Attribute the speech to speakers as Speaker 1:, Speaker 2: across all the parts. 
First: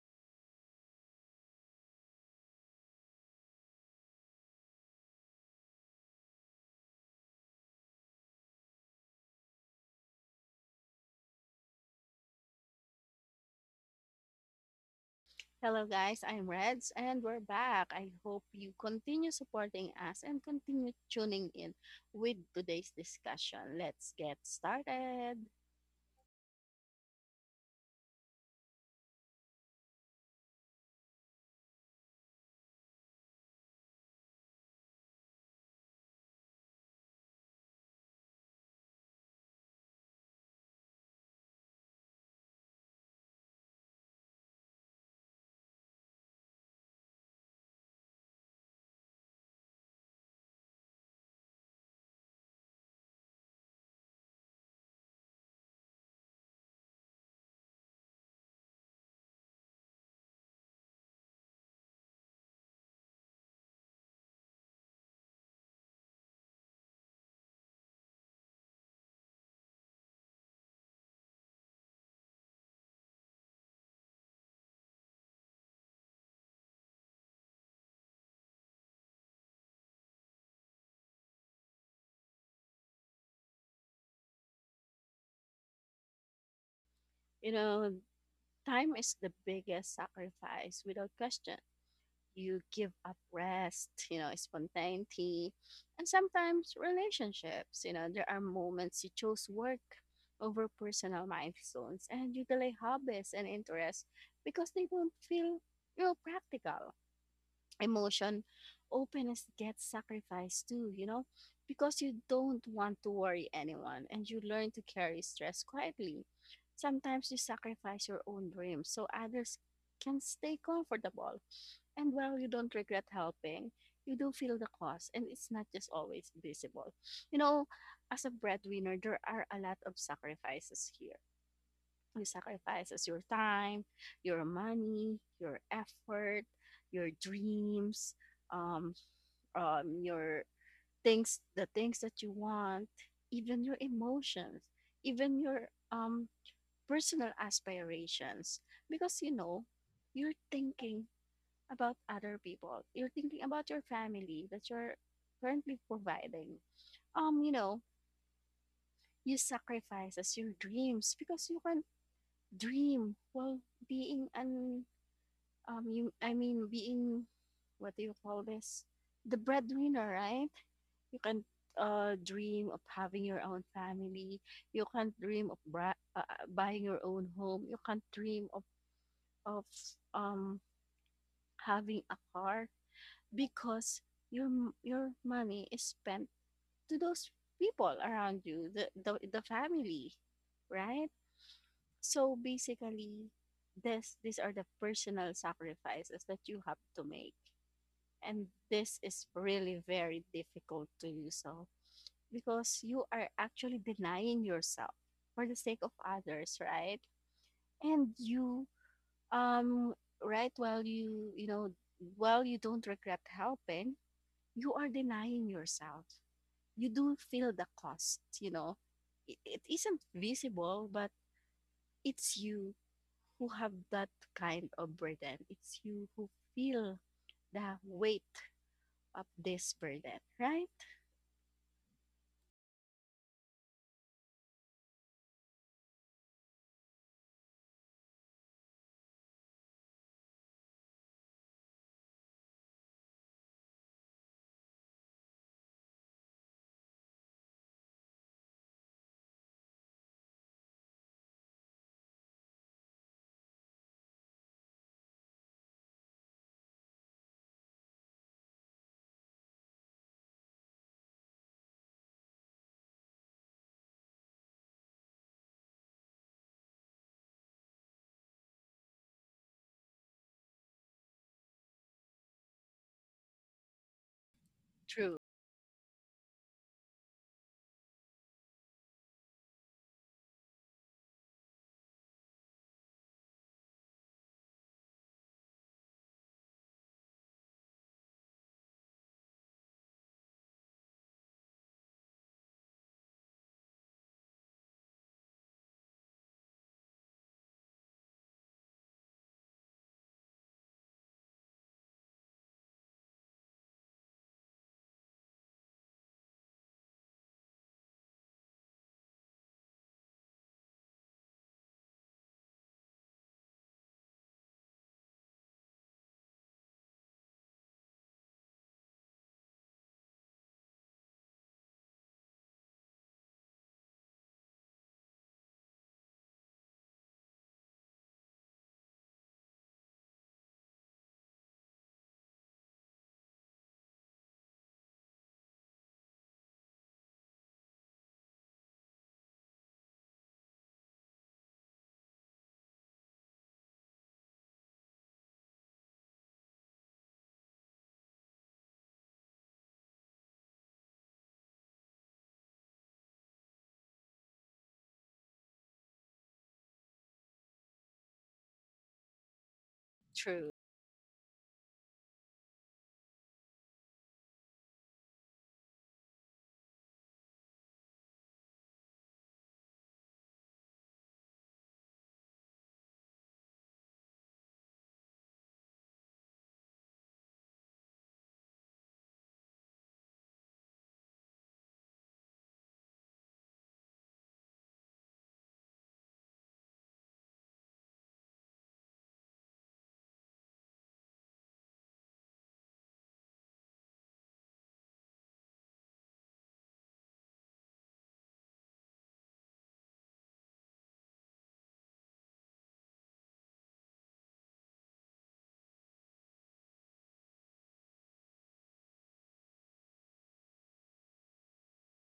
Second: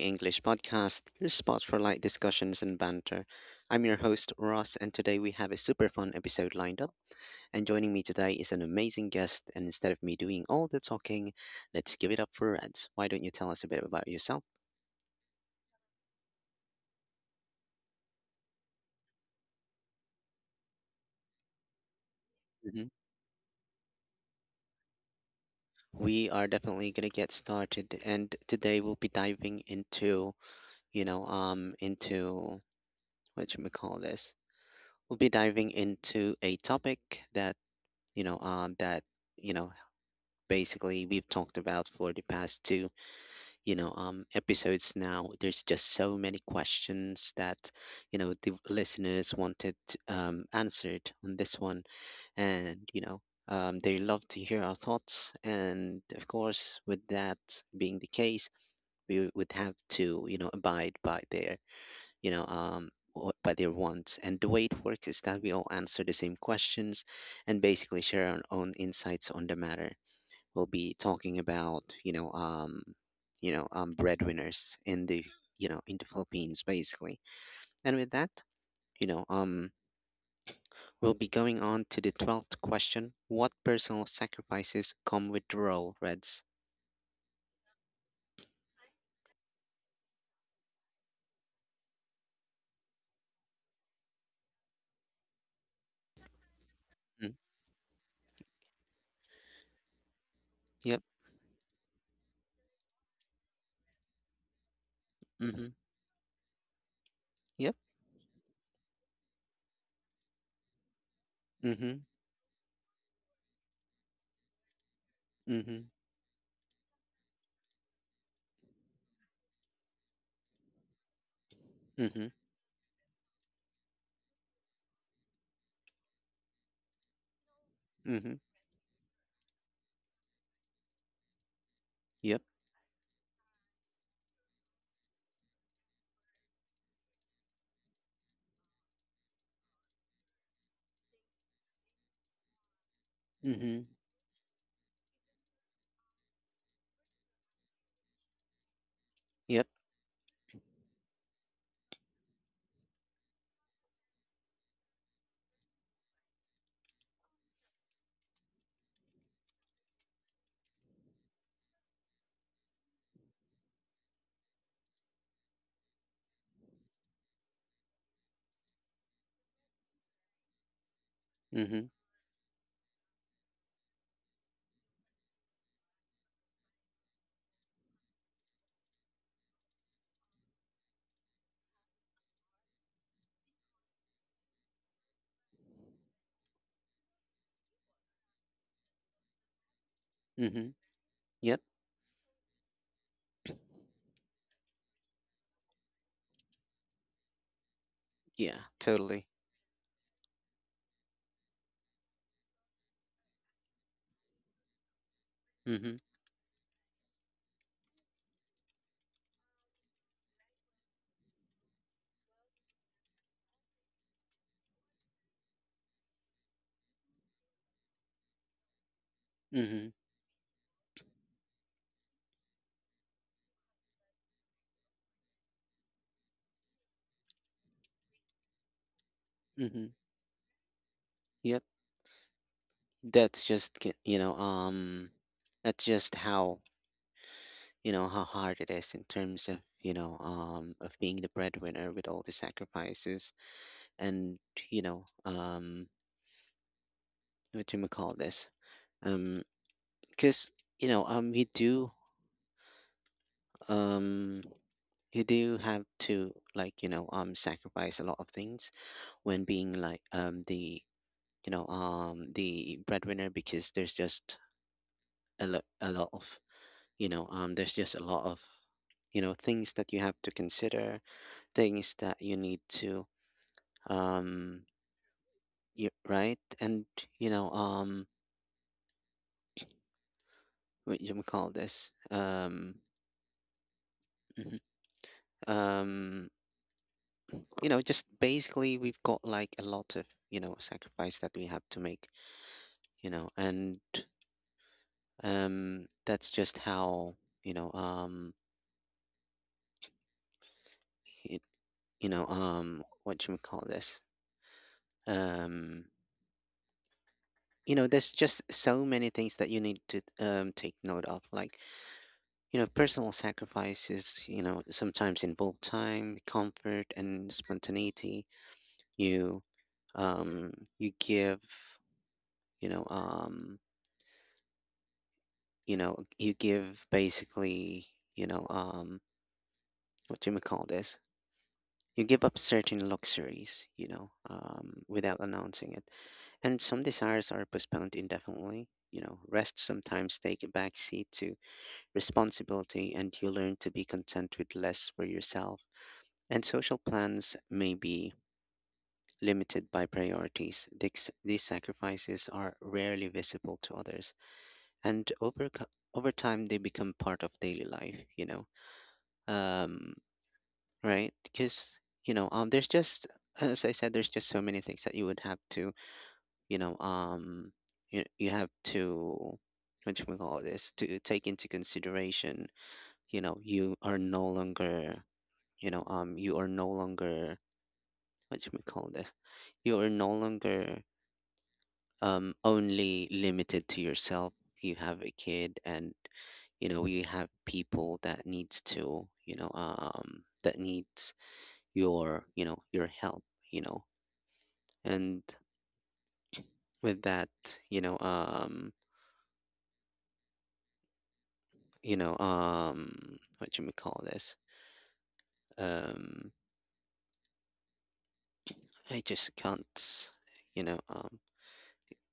Speaker 1: English Podcast, your spot for light discussions and banter. I'm your host, Ross, and today we have a super fun episode lined up. And joining me today is an amazing guest, and instead of me doing all the talking, let's give it up for Reds. Why don't you tell us a bit about yourself?
Speaker 2: Hello, guys. I'm Reds, and we're back. I hope you continue supporting us and continue tuning in with
Speaker 1: Mhm.
Speaker 2: today's discussion. Let's get started.
Speaker 1: We are definitely going to get started, and today we'll be diving into you know, um, into what should we call this? We'll be diving into a topic that you know, um, that you know, basically we've talked about for the past two episodes now. There's just so many questions that the listeners wanted answered on this one, and you know. They love to hear our thoughts, and of course, with that being the case, we would have to abide by their you know, what- by their wants. And the way it works is that we all answer the same questions and basically share our own insights on the matter. We'll be talking about breadwinners in the Philippines, basically. And with that, you know, um, we'll be going on to the 12th question. What personal sacrifices come with the role, Reds?
Speaker 2: You know, time is the biggest sacrifice without question. You give up rest, you know, spontaneity, and sometimes
Speaker 1: Mm,
Speaker 2: relationships. You know, there are moments you choose work over
Speaker 1: yep.
Speaker 2: personal milestones, and you delay hobbies and interests because they don't feel
Speaker 1: Mm-hmm.
Speaker 2: real practical
Speaker 1: Yep.
Speaker 2: emotion. Openness gets sacrificed too, you know,
Speaker 1: Mm-hmm.
Speaker 2: because you don't want to worry anyone and you learn to carry stress
Speaker 1: Mm-hmm.
Speaker 2: quietly. Sometimes you sacrifice your own dreams so others can stay comfortable. And
Speaker 1: Mm-hmm.
Speaker 2: while you don't regret helping, you do feel the cost, and it's not just always visible. You know, as a
Speaker 1: Mm-hmm.
Speaker 2: breadwinner, there are a lot of sacrifices here. You
Speaker 1: Yep.
Speaker 2: sacrifice as your time, your money, your effort, your dreams, um, your things, the things that you want, even your
Speaker 1: Mm-hmm.
Speaker 2: emotions, even your personal aspirations. Because, you
Speaker 1: Yep.
Speaker 2: know, you're thinking about other people. You're thinking about your family that you're currently providing. You know, you sacrifices your dreams because you can dream while being an you I mean being, what do you call this? The breadwinner, right? You can
Speaker 1: Mm-hmm.
Speaker 2: dream of having your own family. You can't dream of buying your own home. You can't dream of of um having a car because your money is spent to those people around you, the family,
Speaker 1: Mm-hmm.
Speaker 2: right?
Speaker 1: Yep.
Speaker 2: So basically, this these are the personal sacrifices that you have to make, and
Speaker 1: Yeah,
Speaker 2: this
Speaker 1: totally.
Speaker 2: is really very difficult to you. So because you are actually denying yourself for the sake of
Speaker 1: Mhm.
Speaker 2: others, right? And you, um right, while while you don't regret helping, you are denying yourself. You do feel the cost, you know. It
Speaker 1: Mhm.
Speaker 2: isn't visible, but it's you who have that kind of burden. It's you who feel the weight of this
Speaker 1: Mhm.
Speaker 2: burden, right?
Speaker 1: Yep. That's just ki- you know, um that's just how hard it is in terms of being the breadwinner with all the sacrifices and, you know, um what do you call this? Um cuz you um do have to like, sacrifice a lot of things when being like the you know the breadwinner because there's just a lot of, you know, there's just a lot of things that you have to consider, things that you need to, um,
Speaker 2: True.
Speaker 1: you, right? And, you know, um, what you call thismhm, um, just basically we've got like a lot of sacrifice that we have to make, and that's just how, you know, um, it. What you call this, um, there's just so many things that you need to take note of, like personal sacrifices sometimes involve time, comfort, and spontaneity. You um you give you know you know you give basically you know um what do you call this, you give up certain luxuries without announcing it, and some desires are postponed indefinitely. Rest sometimes take a backseat to responsibility, and you learn to be content with less for yourself. And social plans may be limited by priorities. These sacrifices are rarely visible to others, and over time they become part of daily life. Um,
Speaker 2: True.
Speaker 1: right? Because you know, there's just as I said, there's just so many things that you would have to, you know, you you have to what do we call this, to take into consideration. You are no longer, what should we call this, you are no longer only limited to yourself. You have a kid, and you have people that needs your help. You know and with that you know um you know um what should we call this um i just can't you know um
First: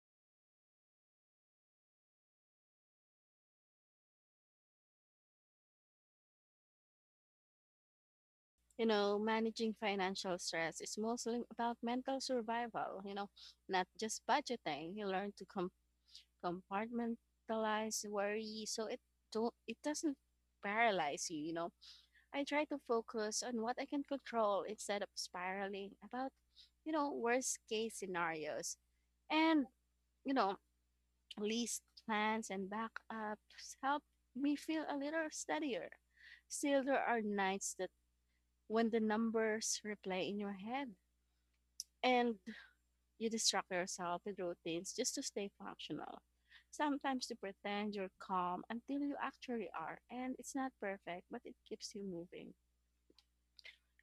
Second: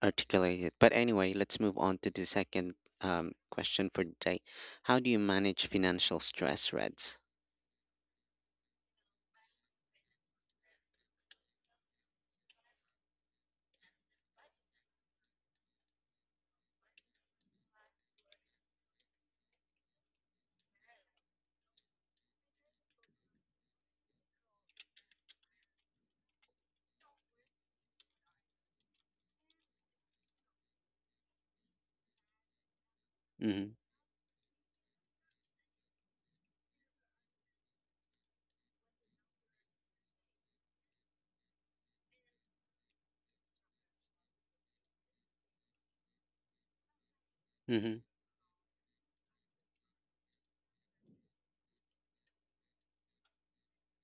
Speaker 1: articulate it. But anyway, let's move on to the second question for today. How do you manage financial stress, Reds?
Speaker 2: You know, managing financial stress is mostly about mental survival, you know, not just budgeting. You learn to compartmentalize worry so it doesn't paralyze you, you know. I try to focus on what I can control instead of spiraling about, you know, worst case scenarios. And, you know, least plans and
Speaker 1: Mm-hmm.
Speaker 2: backups help me feel a little steadier. Still, there are nights that when the numbers replay in your head, and you distract yourself with routines just to stay functional. Sometimes you pretend
Speaker 1: Mm-hmm.
Speaker 2: you're calm until you actually are, and it's not perfect, but it keeps you moving.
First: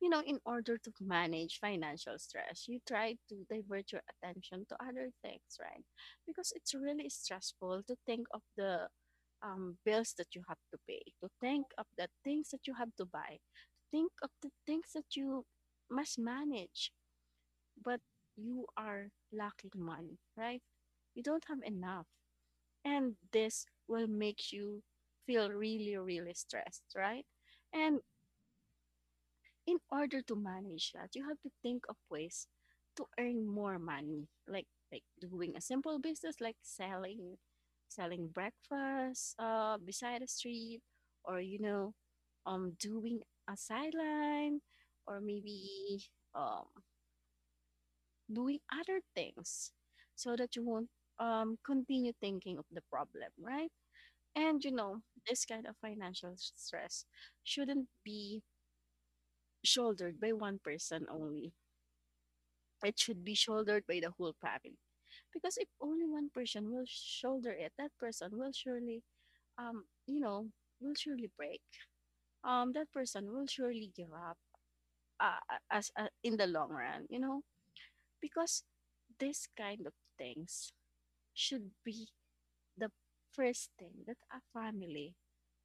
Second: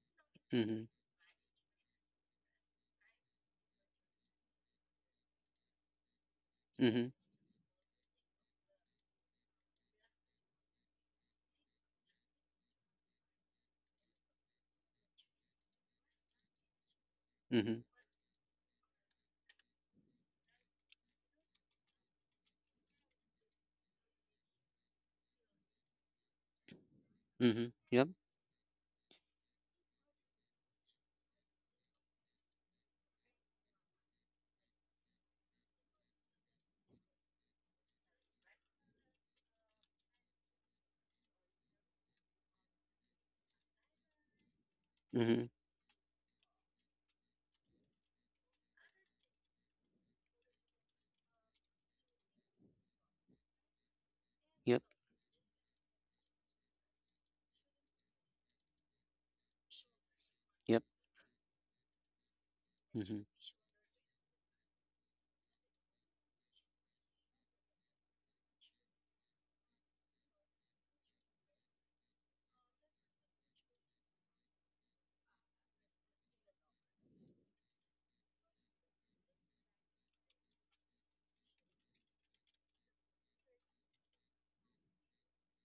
Speaker 2: You know, in order
Speaker 1: Mm-hmm.
Speaker 2: to manage financial stress, you try to divert your attention to other things, right? Because it's
Speaker 1: Mm-hmm.
Speaker 2: really stressful to think of the bills that you have to pay, to think of the things that you have to buy, to think of the things that you must manage.
Speaker 1: Mm-hmm.
Speaker 2: But you are lacking money, right? You don't have enough. And this will make you feel really, really stressed, right?
Speaker 1: Mm-hmm.
Speaker 2: And
Speaker 1: Yep.
Speaker 2: in order to manage that, you have to think of ways to earn more money, like doing a simple business, like selling breakfast beside the street, or, you know, doing a sideline, or
Speaker 1: Mm-hmm.
Speaker 2: maybe um doing other things so that you won't continue thinking of the problem, right? And you
Speaker 1: Yep.
Speaker 2: know, this kind of financial stress shouldn't be shouldered by one
Speaker 1: Yep.
Speaker 2: person only. It
Speaker 1: Mm-hmm.
Speaker 2: should be shouldered by the whole family. Because if only one person will shoulder it, that person will surely, um, you know, will surely break. That person will surely give up as in the long run, you know, because this kind of things should be the first thing that a family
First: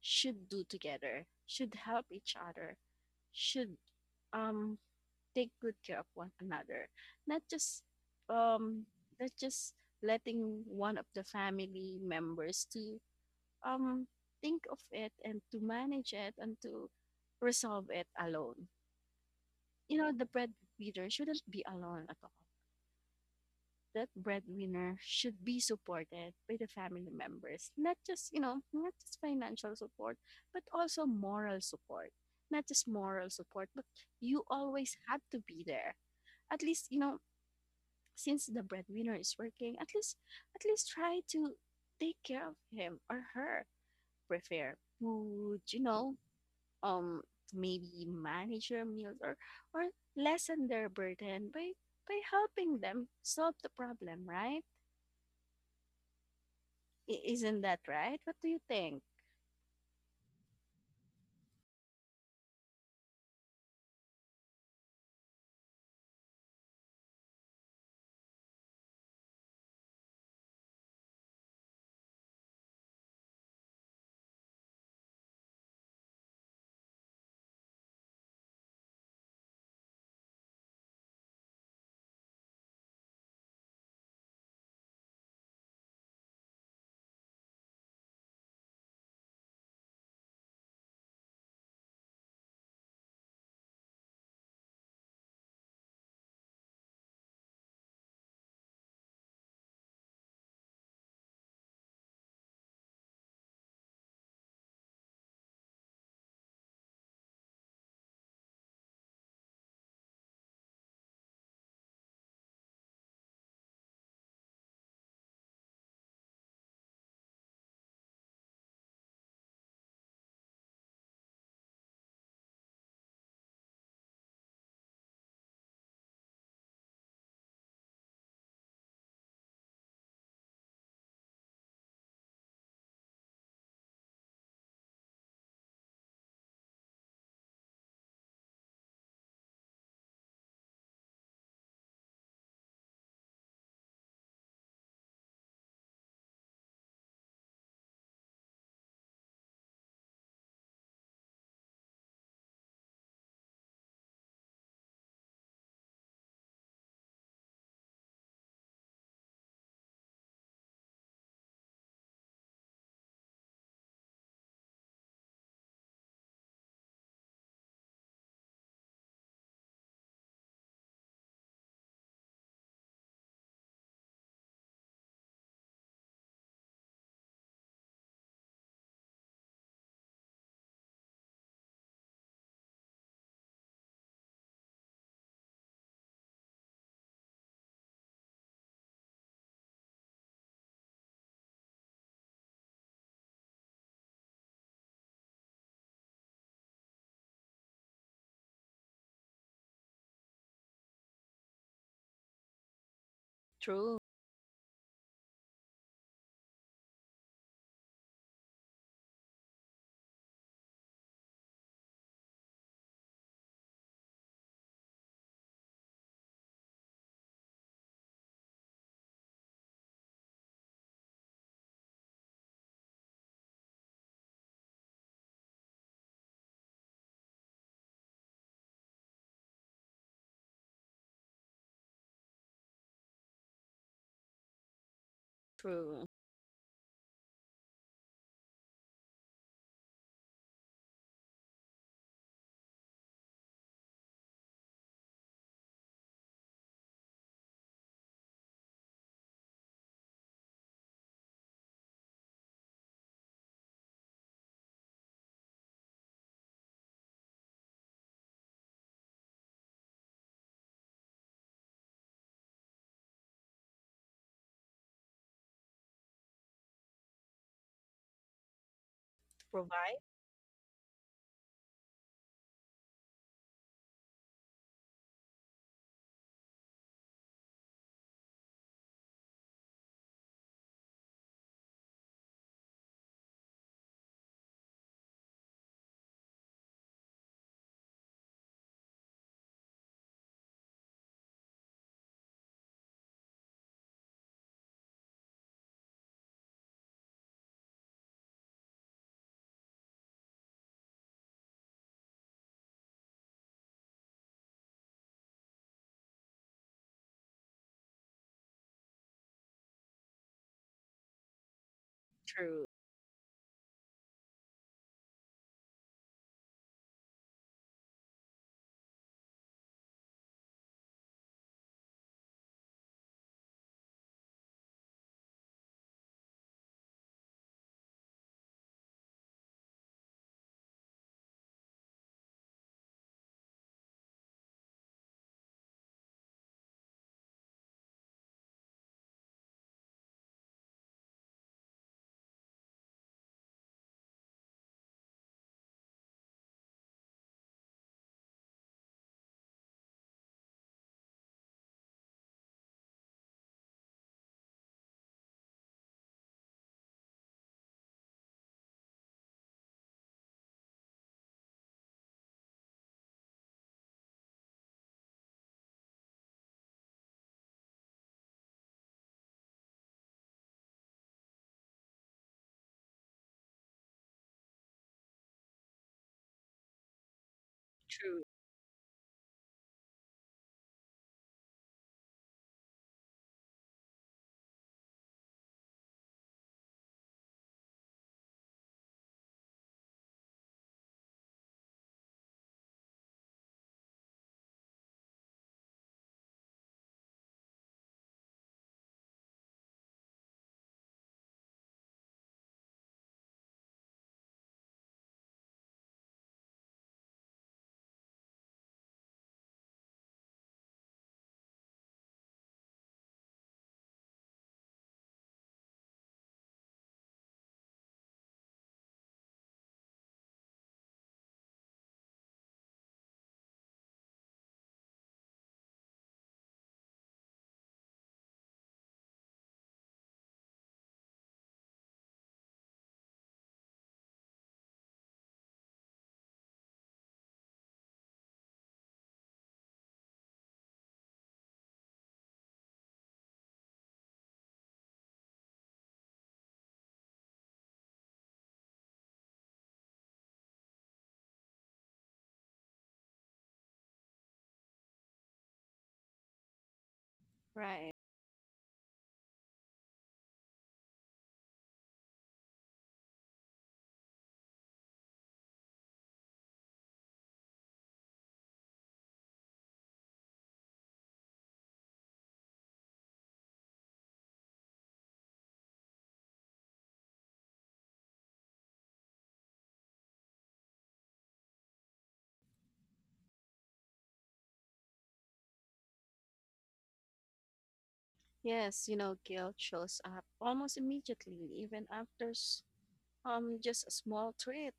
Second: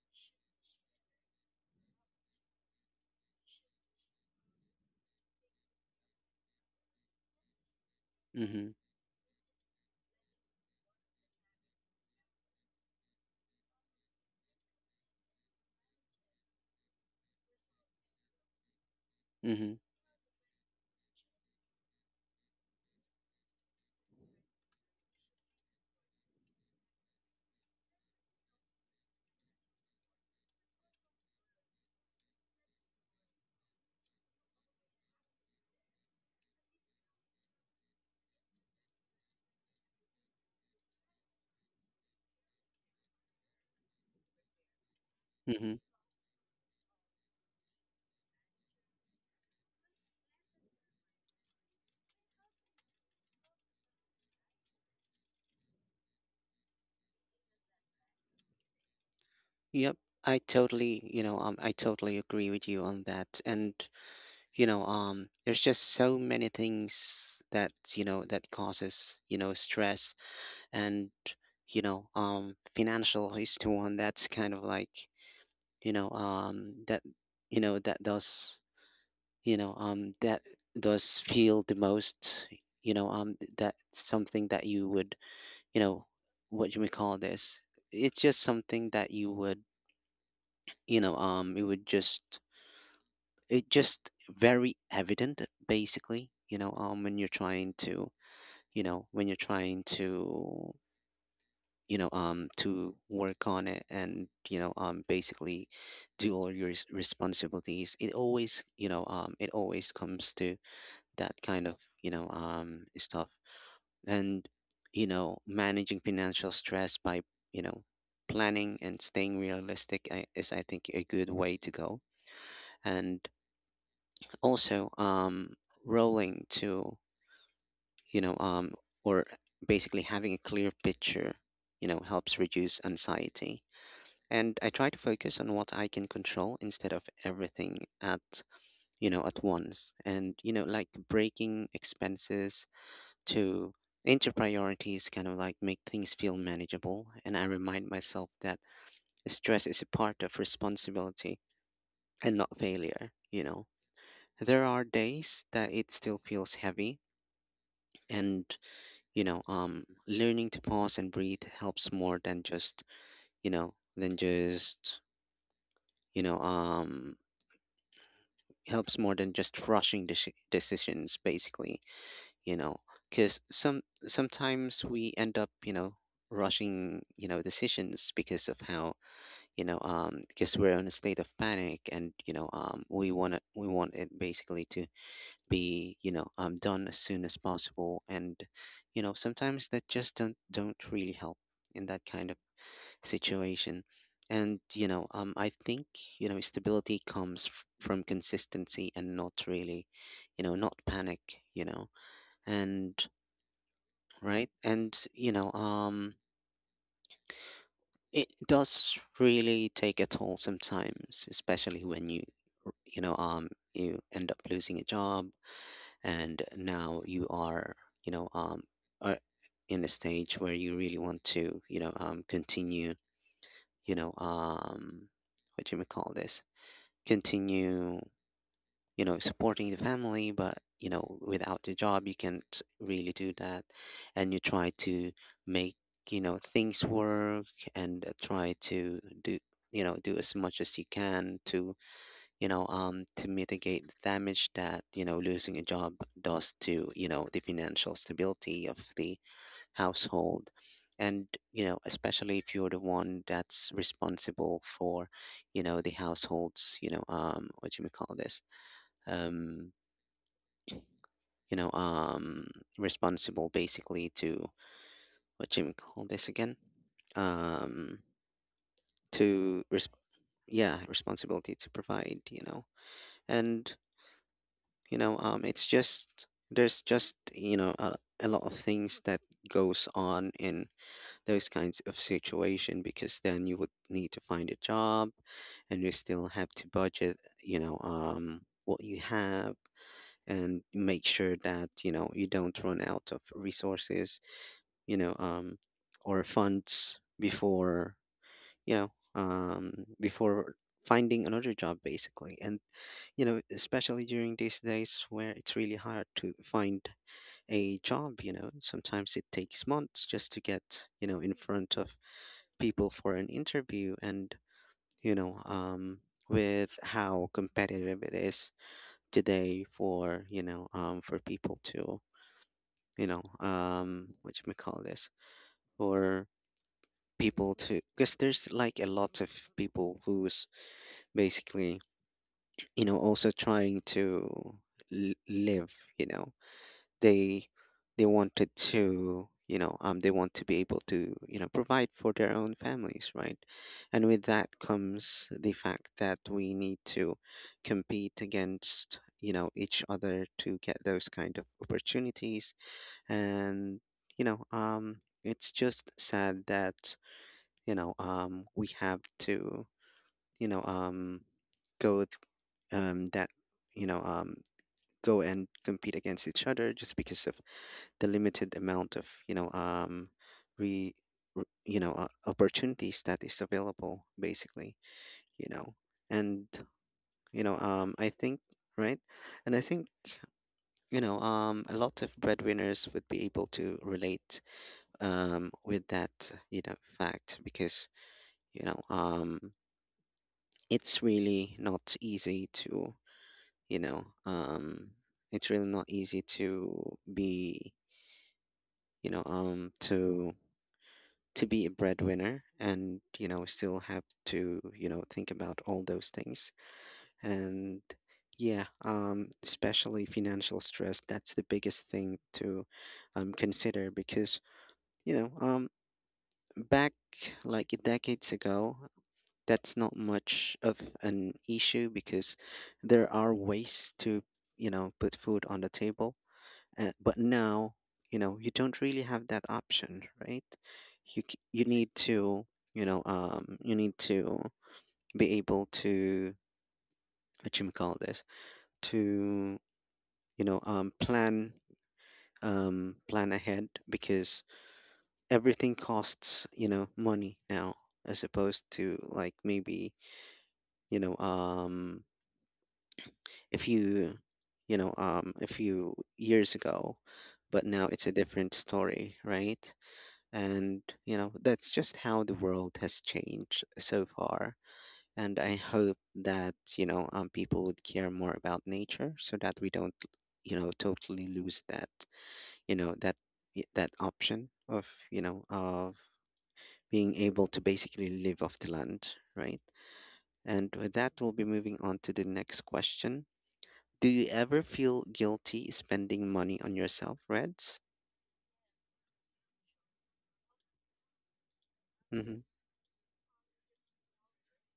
Speaker 2: should do together, should help each other, should, um, take good care of one another. Not just,
Speaker 1: Mm-hmm.
Speaker 2: um, not just letting one of the family members to, um, think of it and to manage it and to resolve it alone.
Speaker 1: Mm-hmm.
Speaker 2: You know, the breadwinner shouldn't be alone at all. That breadwinner should be supported by the family members, not just, you know, not just financial support, but also moral support. Not just moral support, but you always had to be there. At least, you know, since the breadwinner is working, at least, try to take care of him or her, prepare food,
Speaker 1: Mm-hmm.
Speaker 2: you know, um maybe manage their meals, or or lessen their burden by helping them solve the problem, right? Isn't that right? What do you think?
Speaker 1: Yep. I totally agree with you on that. And there's just so many things that causes stress and financial is the one that's kind of like you know um that that you know um that does feel the most, you know, um, that something that you would, you know, what you may call this, it's just something that you would, it would just, it just very evident basically, you know, um, when you're trying to you know when you're trying to, you know, um, to work on it, and basically do all your responsibilities, it always you know it always comes to that kind of, you know, um, stuff. And managing financial stress by, you know, planning and staying realistic, I- is I think a good way to go. And also, rolling to, you know, um, or basically having a clear picture, you know, helps reduce anxiety, and I try to focus on what I can control instead of everything at, you know, at once. And you know, like breaking expenses to into priorities kind of like make things feel manageable, and I remind myself that stress is a part of responsibility and not failure, you know. There are days that it still feels heavy, and learning to pause and breathe helps more than just, you know, than just, you know, um, helps more than just rushing decisions, basically, you know. Because sometimes we end up, you know, rushing, you know, decisions because of how, you know, um, because we're in a state of panic, and we want to, we want it basically to be, you know, um, done as soon as possible. And you know, sometimes that just don't really help in that kind of situation. And, I think, you know, stability comes from consistency and not really, you know, not panic, you know, and
Speaker 2: True.
Speaker 1: right. And, it does really take a toll sometimes, especially when you, you end up losing a job, and now you are, you know, um, are in a stage where you really want to, continue, you know, um, what do you call this? Continue, you know, supporting the family, but you know, without the job you can't really do that. And you try to make,
Speaker 2: True.
Speaker 1: you know, things work, and try to do, you know, do as much as you can to, to mitigate the damage that, you know, losing a job does to, you know, the financial stability of the household. And, you know, especially if you're the one that's responsible for, you know, the household's, what do you call this? Um, you know, um, responsible basically to, what do you call this again? Um, to,
Speaker 2: Provide?
Speaker 1: yeah, responsibility to provide, you know. And you know, it's just there's just, you know, a lot of things that goes on in those kinds of situation, because then you would need to find a job, and you still have to budget, what you have, and make sure that, you know, you don't run out of resources, you know um or funds before, before finding another job, basically. And, you know, especially during these days where it's really hard to find a job, you know, sometimes it takes months just to get, you know, in front of
Speaker 2: True.
Speaker 1: people for an interview. And, you know, um, with how competitive it is today for, for people to, you know, what you may call this, for people to, because there's like a lot of people who's basically also trying to live. You know they they wanted to, they want to be able to provide for their own families, right? And with that comes the fact that we need to compete against each other to get those kind of opportunities. And you know um it's just sad that we have to you know um go with, that you know go and compete against each other just because of the limited amount of you know re, re you know opportunities that is available, basically. you know and I
Speaker 2: True.
Speaker 1: think. Right. And I think a lot of breadwinners would be able to relate with that fact, because you know um it's really not easy to you know um it's really not easy to be, you know um to to be a breadwinner, and still have to think about all those things. And yeah, especially financial stress, that's the biggest thing to consider, because you know um back like decades ago, that's not much of an issue because there are ways to put food on the table. But now, you don't really have that option, right? You c- you need to, you you need to be able to what you may call this to, plan, plan ahead, because everything costs money now, as opposed to like maybe, you know, um if you, you know a few years ago. But now
Speaker 2: Right.
Speaker 1: it's a different story, right? And that's just how the world has changed so far. And I hope that, people would care more about nature, so that we don't, totally lose that, you know, that that option of being able to basically live off the land, right? And with that, we'll be moving on to the next question. Do you ever feel guilty spending money on yourself, Reds?
Speaker 2: Yes, you know, guilt shows up almost immediately, even after
Speaker 1: Mm-hmm.
Speaker 2: just a small tweet.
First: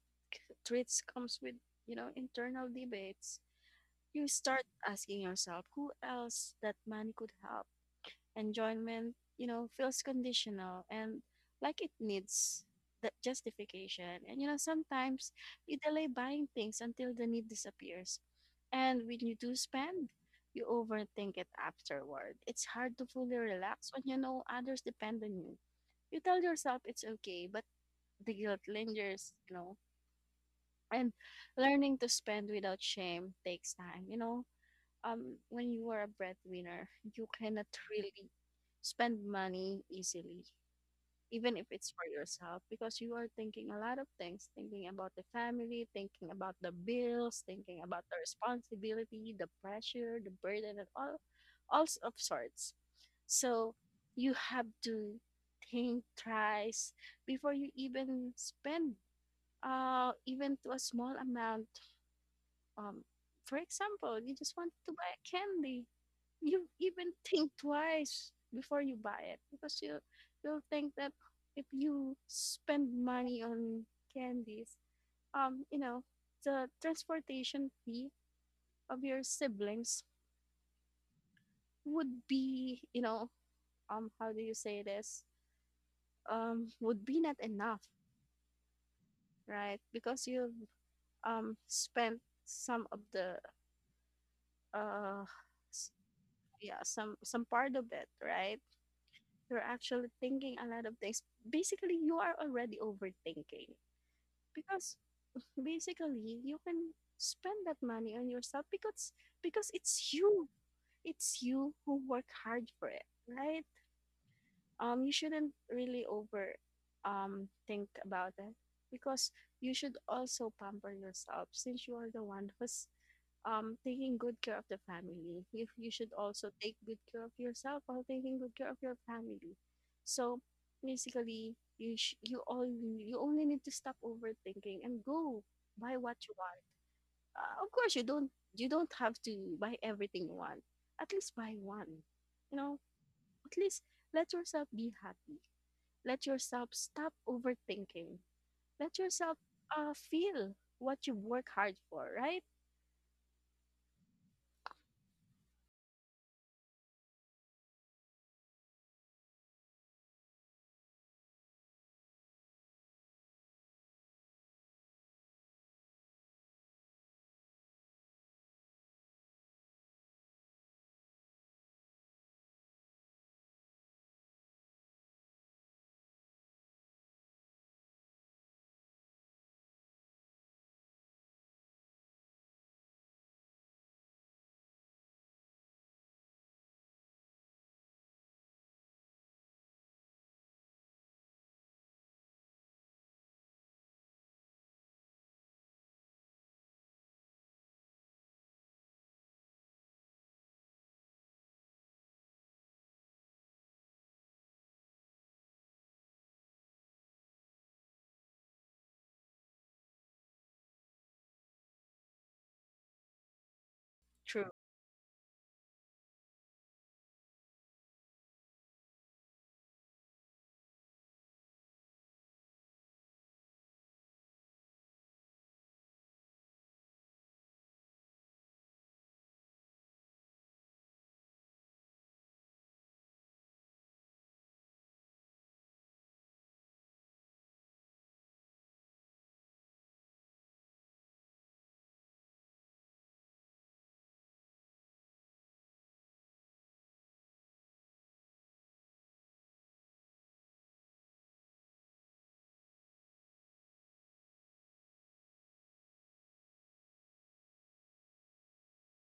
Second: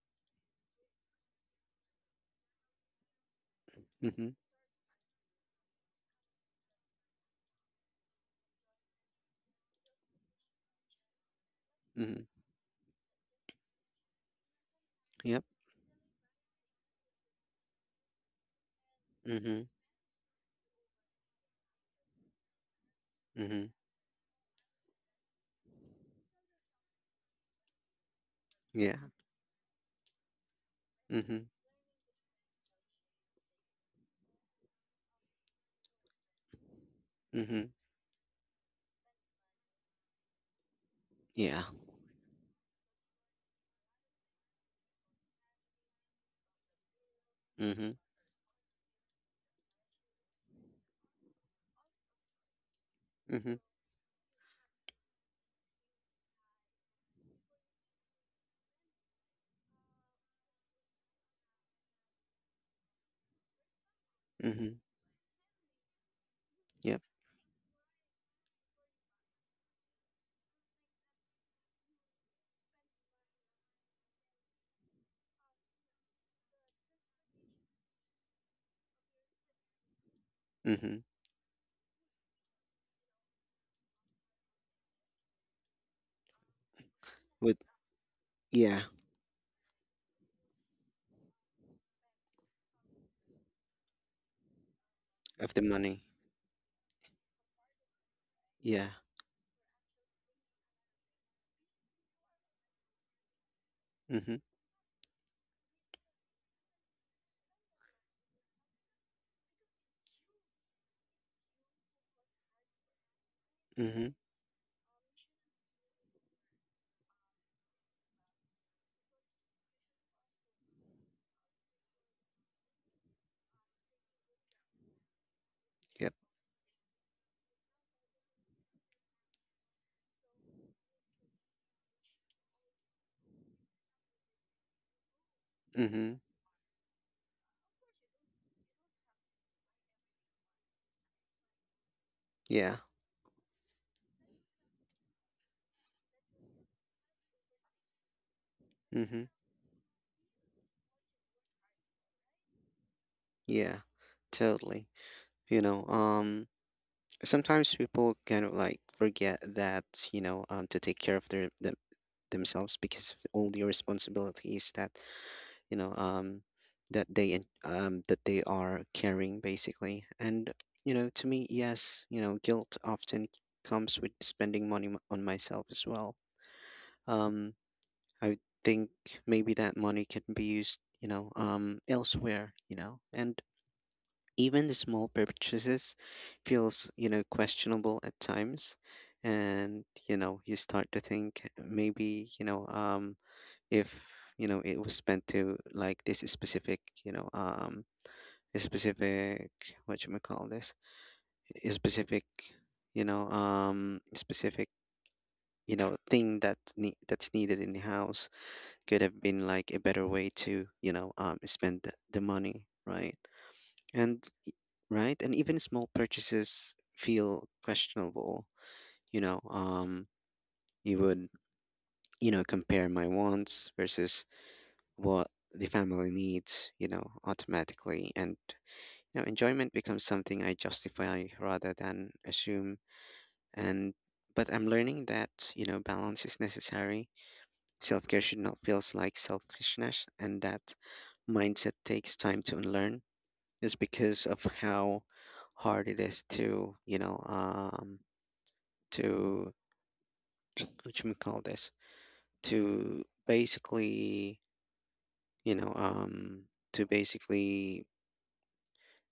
Speaker 2: Tweets comes with, you know, internal debates.
Speaker 1: Mm-hmm.
Speaker 2: You start asking yourself who else that money could help. Enjoyment, you know, feels conditional and like it
Speaker 1: Mm-hmm.
Speaker 2: needs that justification. And you know, sometimes
Speaker 1: Yep.
Speaker 2: you delay buying things until the need disappears. And when you do
Speaker 1: Mm-hmm.
Speaker 2: spend, you overthink it afterward. It's hard to fully
Speaker 1: Mm-hmm.
Speaker 2: relax when you know others depend on you. You tell yourself it's okay, but the guilt
Speaker 1: Yeah.
Speaker 2: lingers, you know. And
Speaker 1: Mm-hmm.
Speaker 2: learning to spend without shame takes time, you know. Um, when you are a breadwinner, you cannot
Speaker 1: Mm-hmm.
Speaker 2: really spend money easily, even
Speaker 1: Yeah.
Speaker 2: if it's for yourself, because you are thinking a lot of things: thinking about the family, thinking about the bills, thinking
Speaker 1: Mm-hmm.
Speaker 2: about the responsibility, the pressure, the burden, and all of sorts.
Speaker 1: Mm-hmm.
Speaker 2: So you have to think thrice before you even spend, even to a small amount. Um, for example, you just want
Speaker 1: Mm-hmm.
Speaker 2: to buy a candy. You
Speaker 1: Yep.
Speaker 2: even think twice before you buy it, because you'll think that if you spend money on candies, you know, the transportation fee of your siblings
Speaker 1: Mm-hmm.
Speaker 2: would be, you know, how do you say this? Would be not
Speaker 1: With,
Speaker 2: enough,
Speaker 1: yeah,
Speaker 2: right? Because you spent some of the, uh,
Speaker 1: of the money.
Speaker 2: yeah, some part of it, right?
Speaker 1: Yeah.
Speaker 2: You're actually thinking a lot of things. Basically, you are already overthinking,
Speaker 1: Mm-hmm.
Speaker 2: because basically you can spend that money on yourself because it's you. It's you who work hard for it, right?
Speaker 1: Mm-hmm.
Speaker 2: You shouldn't really over think about it, because you should also pamper yourself, since you are the one who's taking good care of the family. If you should
Speaker 1: Yep.
Speaker 2: also take good care of yourself while taking good care of your family, so basically you sh- you all you only need to stop overthinking and go buy
Speaker 1: Mm-hmm.
Speaker 2: what you want. Of course, you don't have to buy everything you want. At least buy one, you
Speaker 1: Yeah.
Speaker 2: know. At least let yourself be happy, let yourself stop overthinking, let
Speaker 1: Mm-hmm.
Speaker 2: yourself feel what you work hard for, right?
Speaker 1: Yeah. Totally. You know, um, Sometimes people kind of like forget that, to take care of their, themselves, because of all the responsibilities that you know um that they are carrying, basically. And to me, yes, guilt often comes with spending money on myself as well. um I think maybe that money can be used elsewhere, and even the small purchases feels questionable at times. And you start to think maybe if it was spent to like this specific a specific, what you call this, a specific, you know um specific thing that that's needed in the house, could have been like a better way to spend the money, right. And
Speaker 2: True.
Speaker 1: right, and even small purchases feel questionable. you know um you would compare my wants versus what the family needs, automatically. And enjoyment becomes something I justify rather than assume. And, but I'm learning that balance is necessary. Self care should not feel like selfishness, and that mindset takes time to unlearn, just because of how hard it is to, to, what you call this, to basically, you know, um, to basically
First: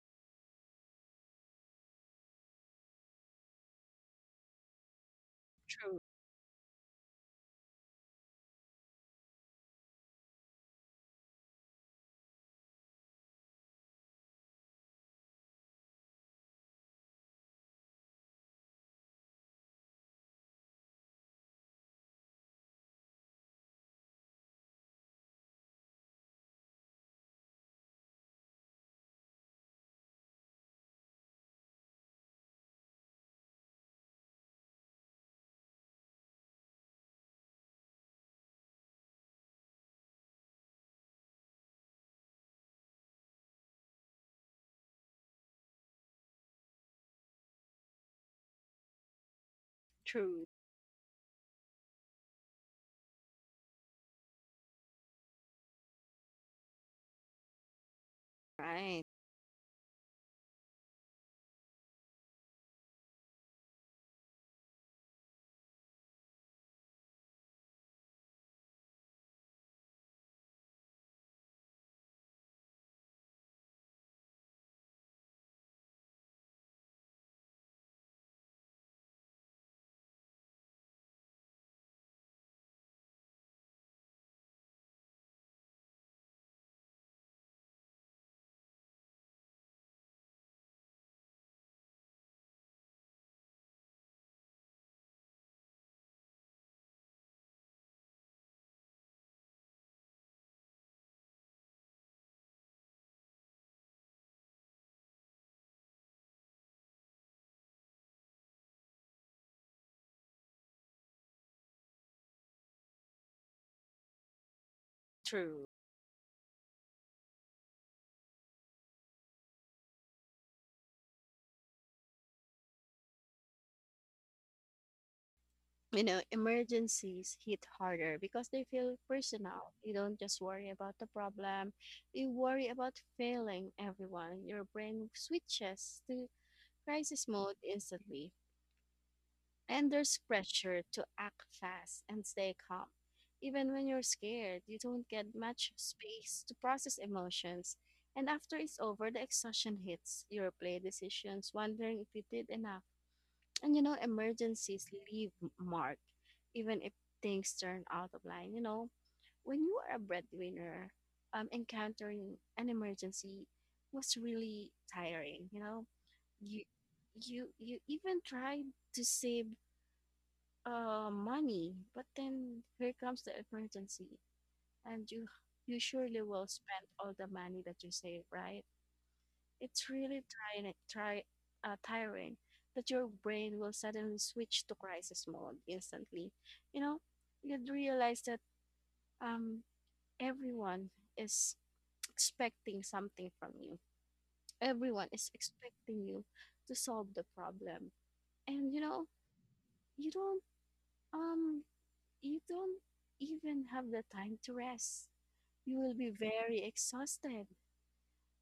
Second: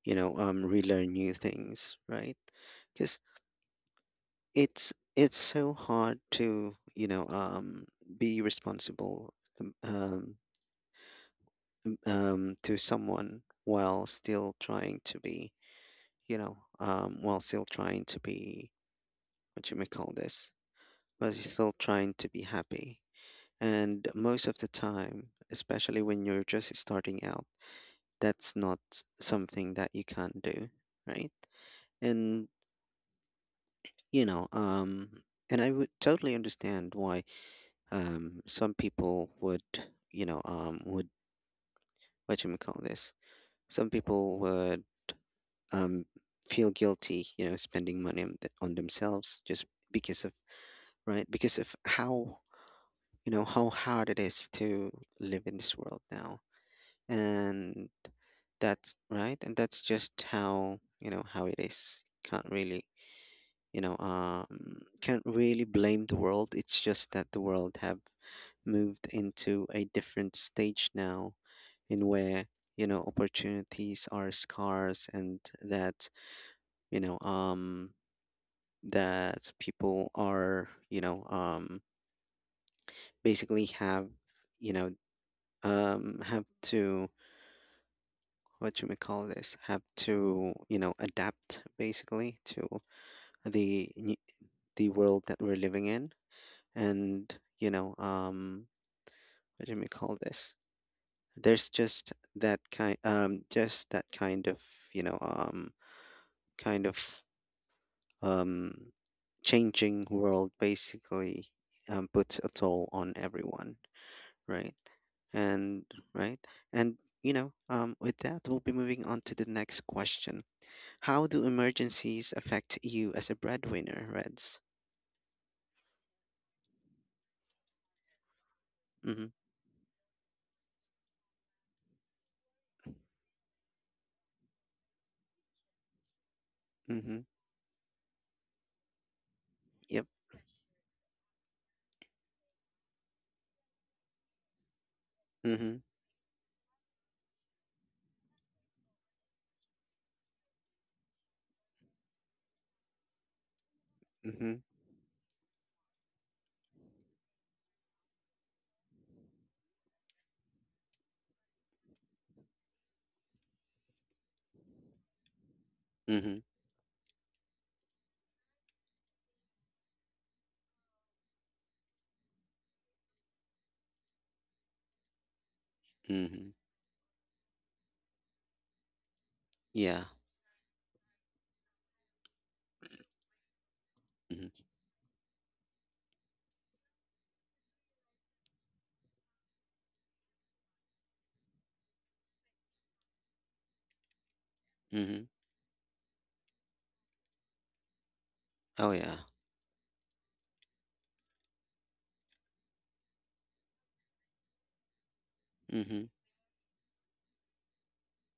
Speaker 1: relearn new things, right. Because it's so
Speaker 2: True.
Speaker 1: hard to be responsible, um um to someone, while still trying to be, you know um while still trying to be what you may call this, but you're still trying to be happy. And most of the time, especially when you're just starting out, that's not something that you can do, right. And you know um and I would totally understand why some people would would, what you call this, some people would um feel guilty spending money on, on themselves, just because of,
Speaker 2: True.
Speaker 1: right, because of how how hard it is to live in this world now. And that's
Speaker 2: Right.
Speaker 1: right, and that's just how how it is. Can't really can't really blame the world. It's just that the world have moved into a different stage now, in where opportunities are scarce, and that you know um that people are, basically have you know have to, what you may call this, have to adapt, basically, to the new- the world that we're living in. And what do we call this? There's just that kind of, you know, um, kind of, um, changing world, basically, puts a toll on everyone, right?
Speaker 2: True.
Speaker 1: And right, and with that, we'll be moving on to the next question. How do emergencies affect you as a breadwinner, Reds?
Speaker 2: You know, emergencies hit harder because they feel
Speaker 1: Mm-hmm.
Speaker 2: personal. You don't just worry about the problem, you worry about failing everyone. Your brain switches to
Speaker 1: Mm-hmm.
Speaker 2: crisis mode instantly. And
Speaker 1: Yep.
Speaker 2: there's pressure to act fast and stay calm. Even when you're scared, you don't get much
Speaker 1: Mm-hmm.
Speaker 2: space to process emotions. And after it's over, the exhaustion hits. You replay decisions, wondering if you did enough. And you know,
Speaker 1: Mm-hmm.
Speaker 2: emergencies leave mark, even if things turn out of line. You know, when you are a breadwinner, encountering an emergency was really tiring. You know,
Speaker 1: Mm-hmm.
Speaker 2: you you even tried to save money, but then here comes the emergency, and you surely will
Speaker 1: Mm-hmm.
Speaker 2: spend all the money that you save, right? It's
Speaker 1: Yeah.
Speaker 2: really tiring, that your brain will suddenly
Speaker 1: Mm-hmm.
Speaker 2: switch to crisis mode instantly. You know, you'd realize that, um, everyone is expecting something from you. Everyone
Speaker 1: Mm-hmm.
Speaker 2: is expecting you to solve the problem, and you
Speaker 1: Oh
Speaker 2: know,
Speaker 1: yeah.
Speaker 2: you don't, um, you don't even have the time to rest. You will
Speaker 1: Mm-hmm.
Speaker 2: be very exhausted,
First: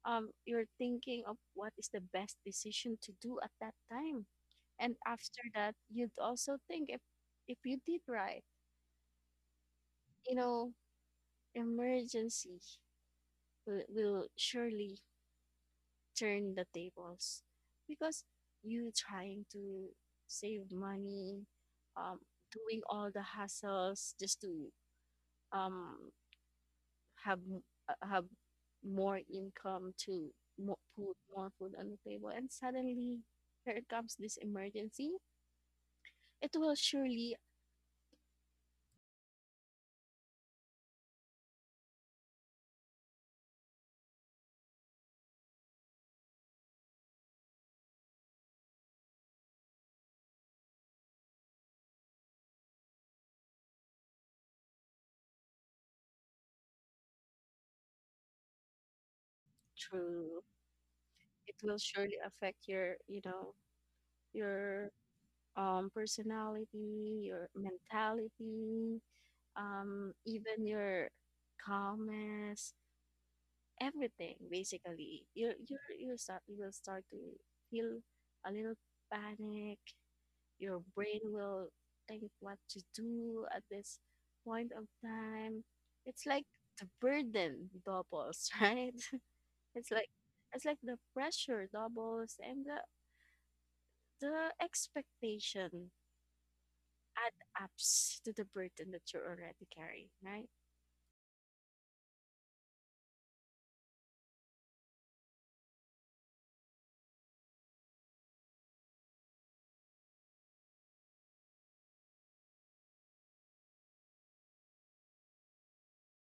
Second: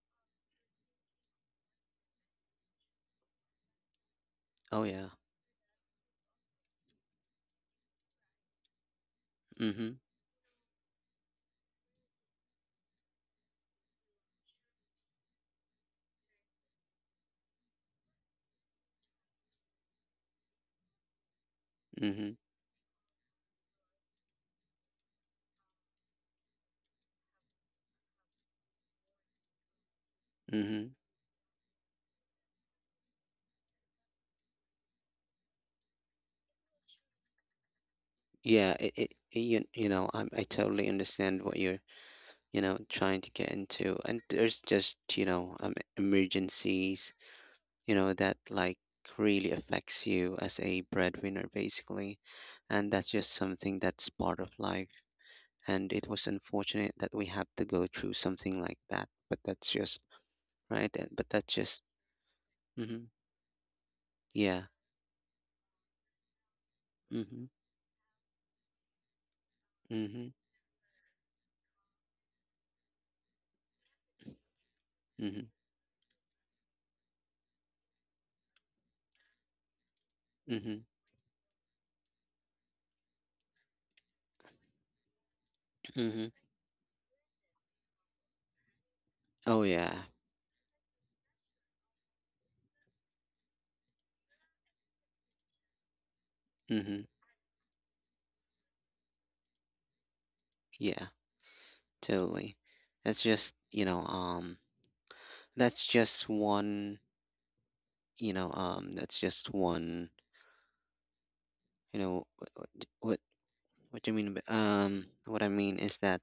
Speaker 2: you're thinking of what is the best decision to do at that time.
Speaker 1: Oh
Speaker 2: And
Speaker 1: yeah.
Speaker 2: after that, you'd also think if you did right,
Speaker 1: Mhm.
Speaker 2: you know. Emergency will, surely turn the tables, because you trying to save money, um,
Speaker 1: Mhm.
Speaker 2: doing all the hassles just to um have have more income to
Speaker 1: Mhm.
Speaker 2: put more food on the table, and suddenly here comes this emergency, it will surely
Speaker 1: Yeah. You know I totally understand what you're trying to get into. And there's just emergencies, that like really affects you as a breadwinner, basically. And that's just something that's part of life. And it was unfortunate that we have to go through something like that, but that's just
Speaker 2: true
Speaker 1: right. But that's
Speaker 2: it will
Speaker 1: just,
Speaker 2: surely affect your,
Speaker 1: mhm.
Speaker 2: you know,
Speaker 1: Yeah.
Speaker 2: your personality,
Speaker 1: Mhm.
Speaker 2: your mentality,
Speaker 1: Mhm.
Speaker 2: even your calmness, everything. Basically,
Speaker 1: Mhm.
Speaker 2: you will start to feel a little panic. Your
Speaker 1: Mhm.
Speaker 2: brain will think what to do at this point of time. It's
Speaker 1: Mhm.
Speaker 2: like the burden doubles, right?
Speaker 1: Oh
Speaker 2: It's
Speaker 1: yeah.
Speaker 2: like, the pressure doubles and the, expectation
Speaker 1: Mhm.
Speaker 2: add ups to the burden that you're already carrying, right?
Speaker 1: Yeah, totally. That's just, that's just one, that's just one, what, what do you mean what I mean is that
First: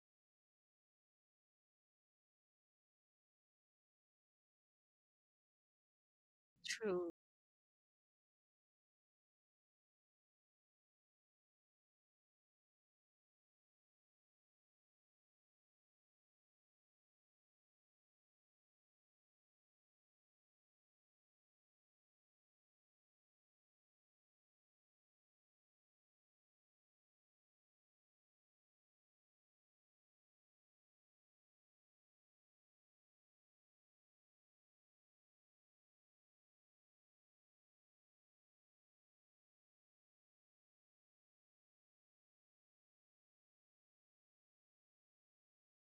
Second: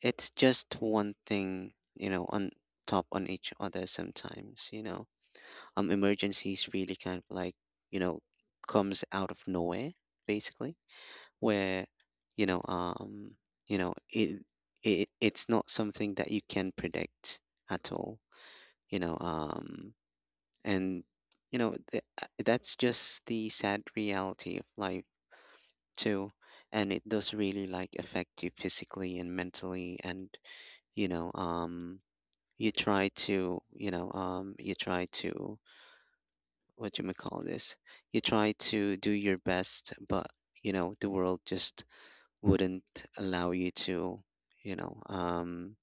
Speaker 1: it's just one thing, on top on each other sometimes, emergencies really
Speaker 2: True.
Speaker 1: kind of like, you know, comes out of nowhere, basically, where, you know, um, it, it's not something that you can predict at all, you know um and that's just the sad reality of life too. And it does really like affect you physically and mentally, and you know um you try to you try to what you may call this, you try to do your best, but the world just wouldn't allow you to you know um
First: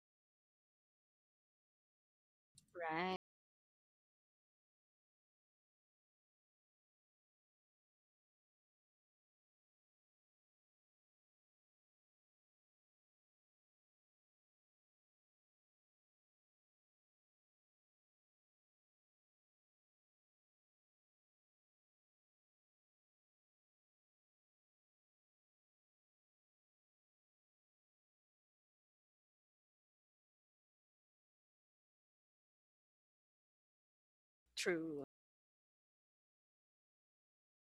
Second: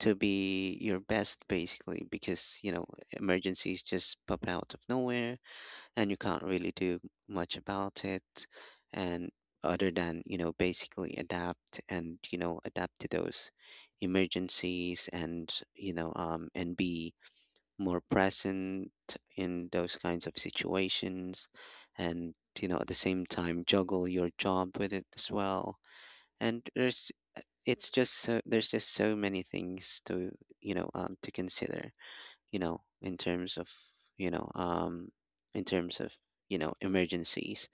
Speaker 1: to be your best, basically, because
Speaker 2: Right.
Speaker 1: emergencies just pop out of nowhere, and you can't really do much about it. And other than basically adapt, and adapt to those emergencies, and be more present in those kinds of situations. And at the same time juggle your job with it as well. And there's, there's just so many things to, to consider, in terms of you know
Speaker 2: True.
Speaker 1: um in terms of emergencies.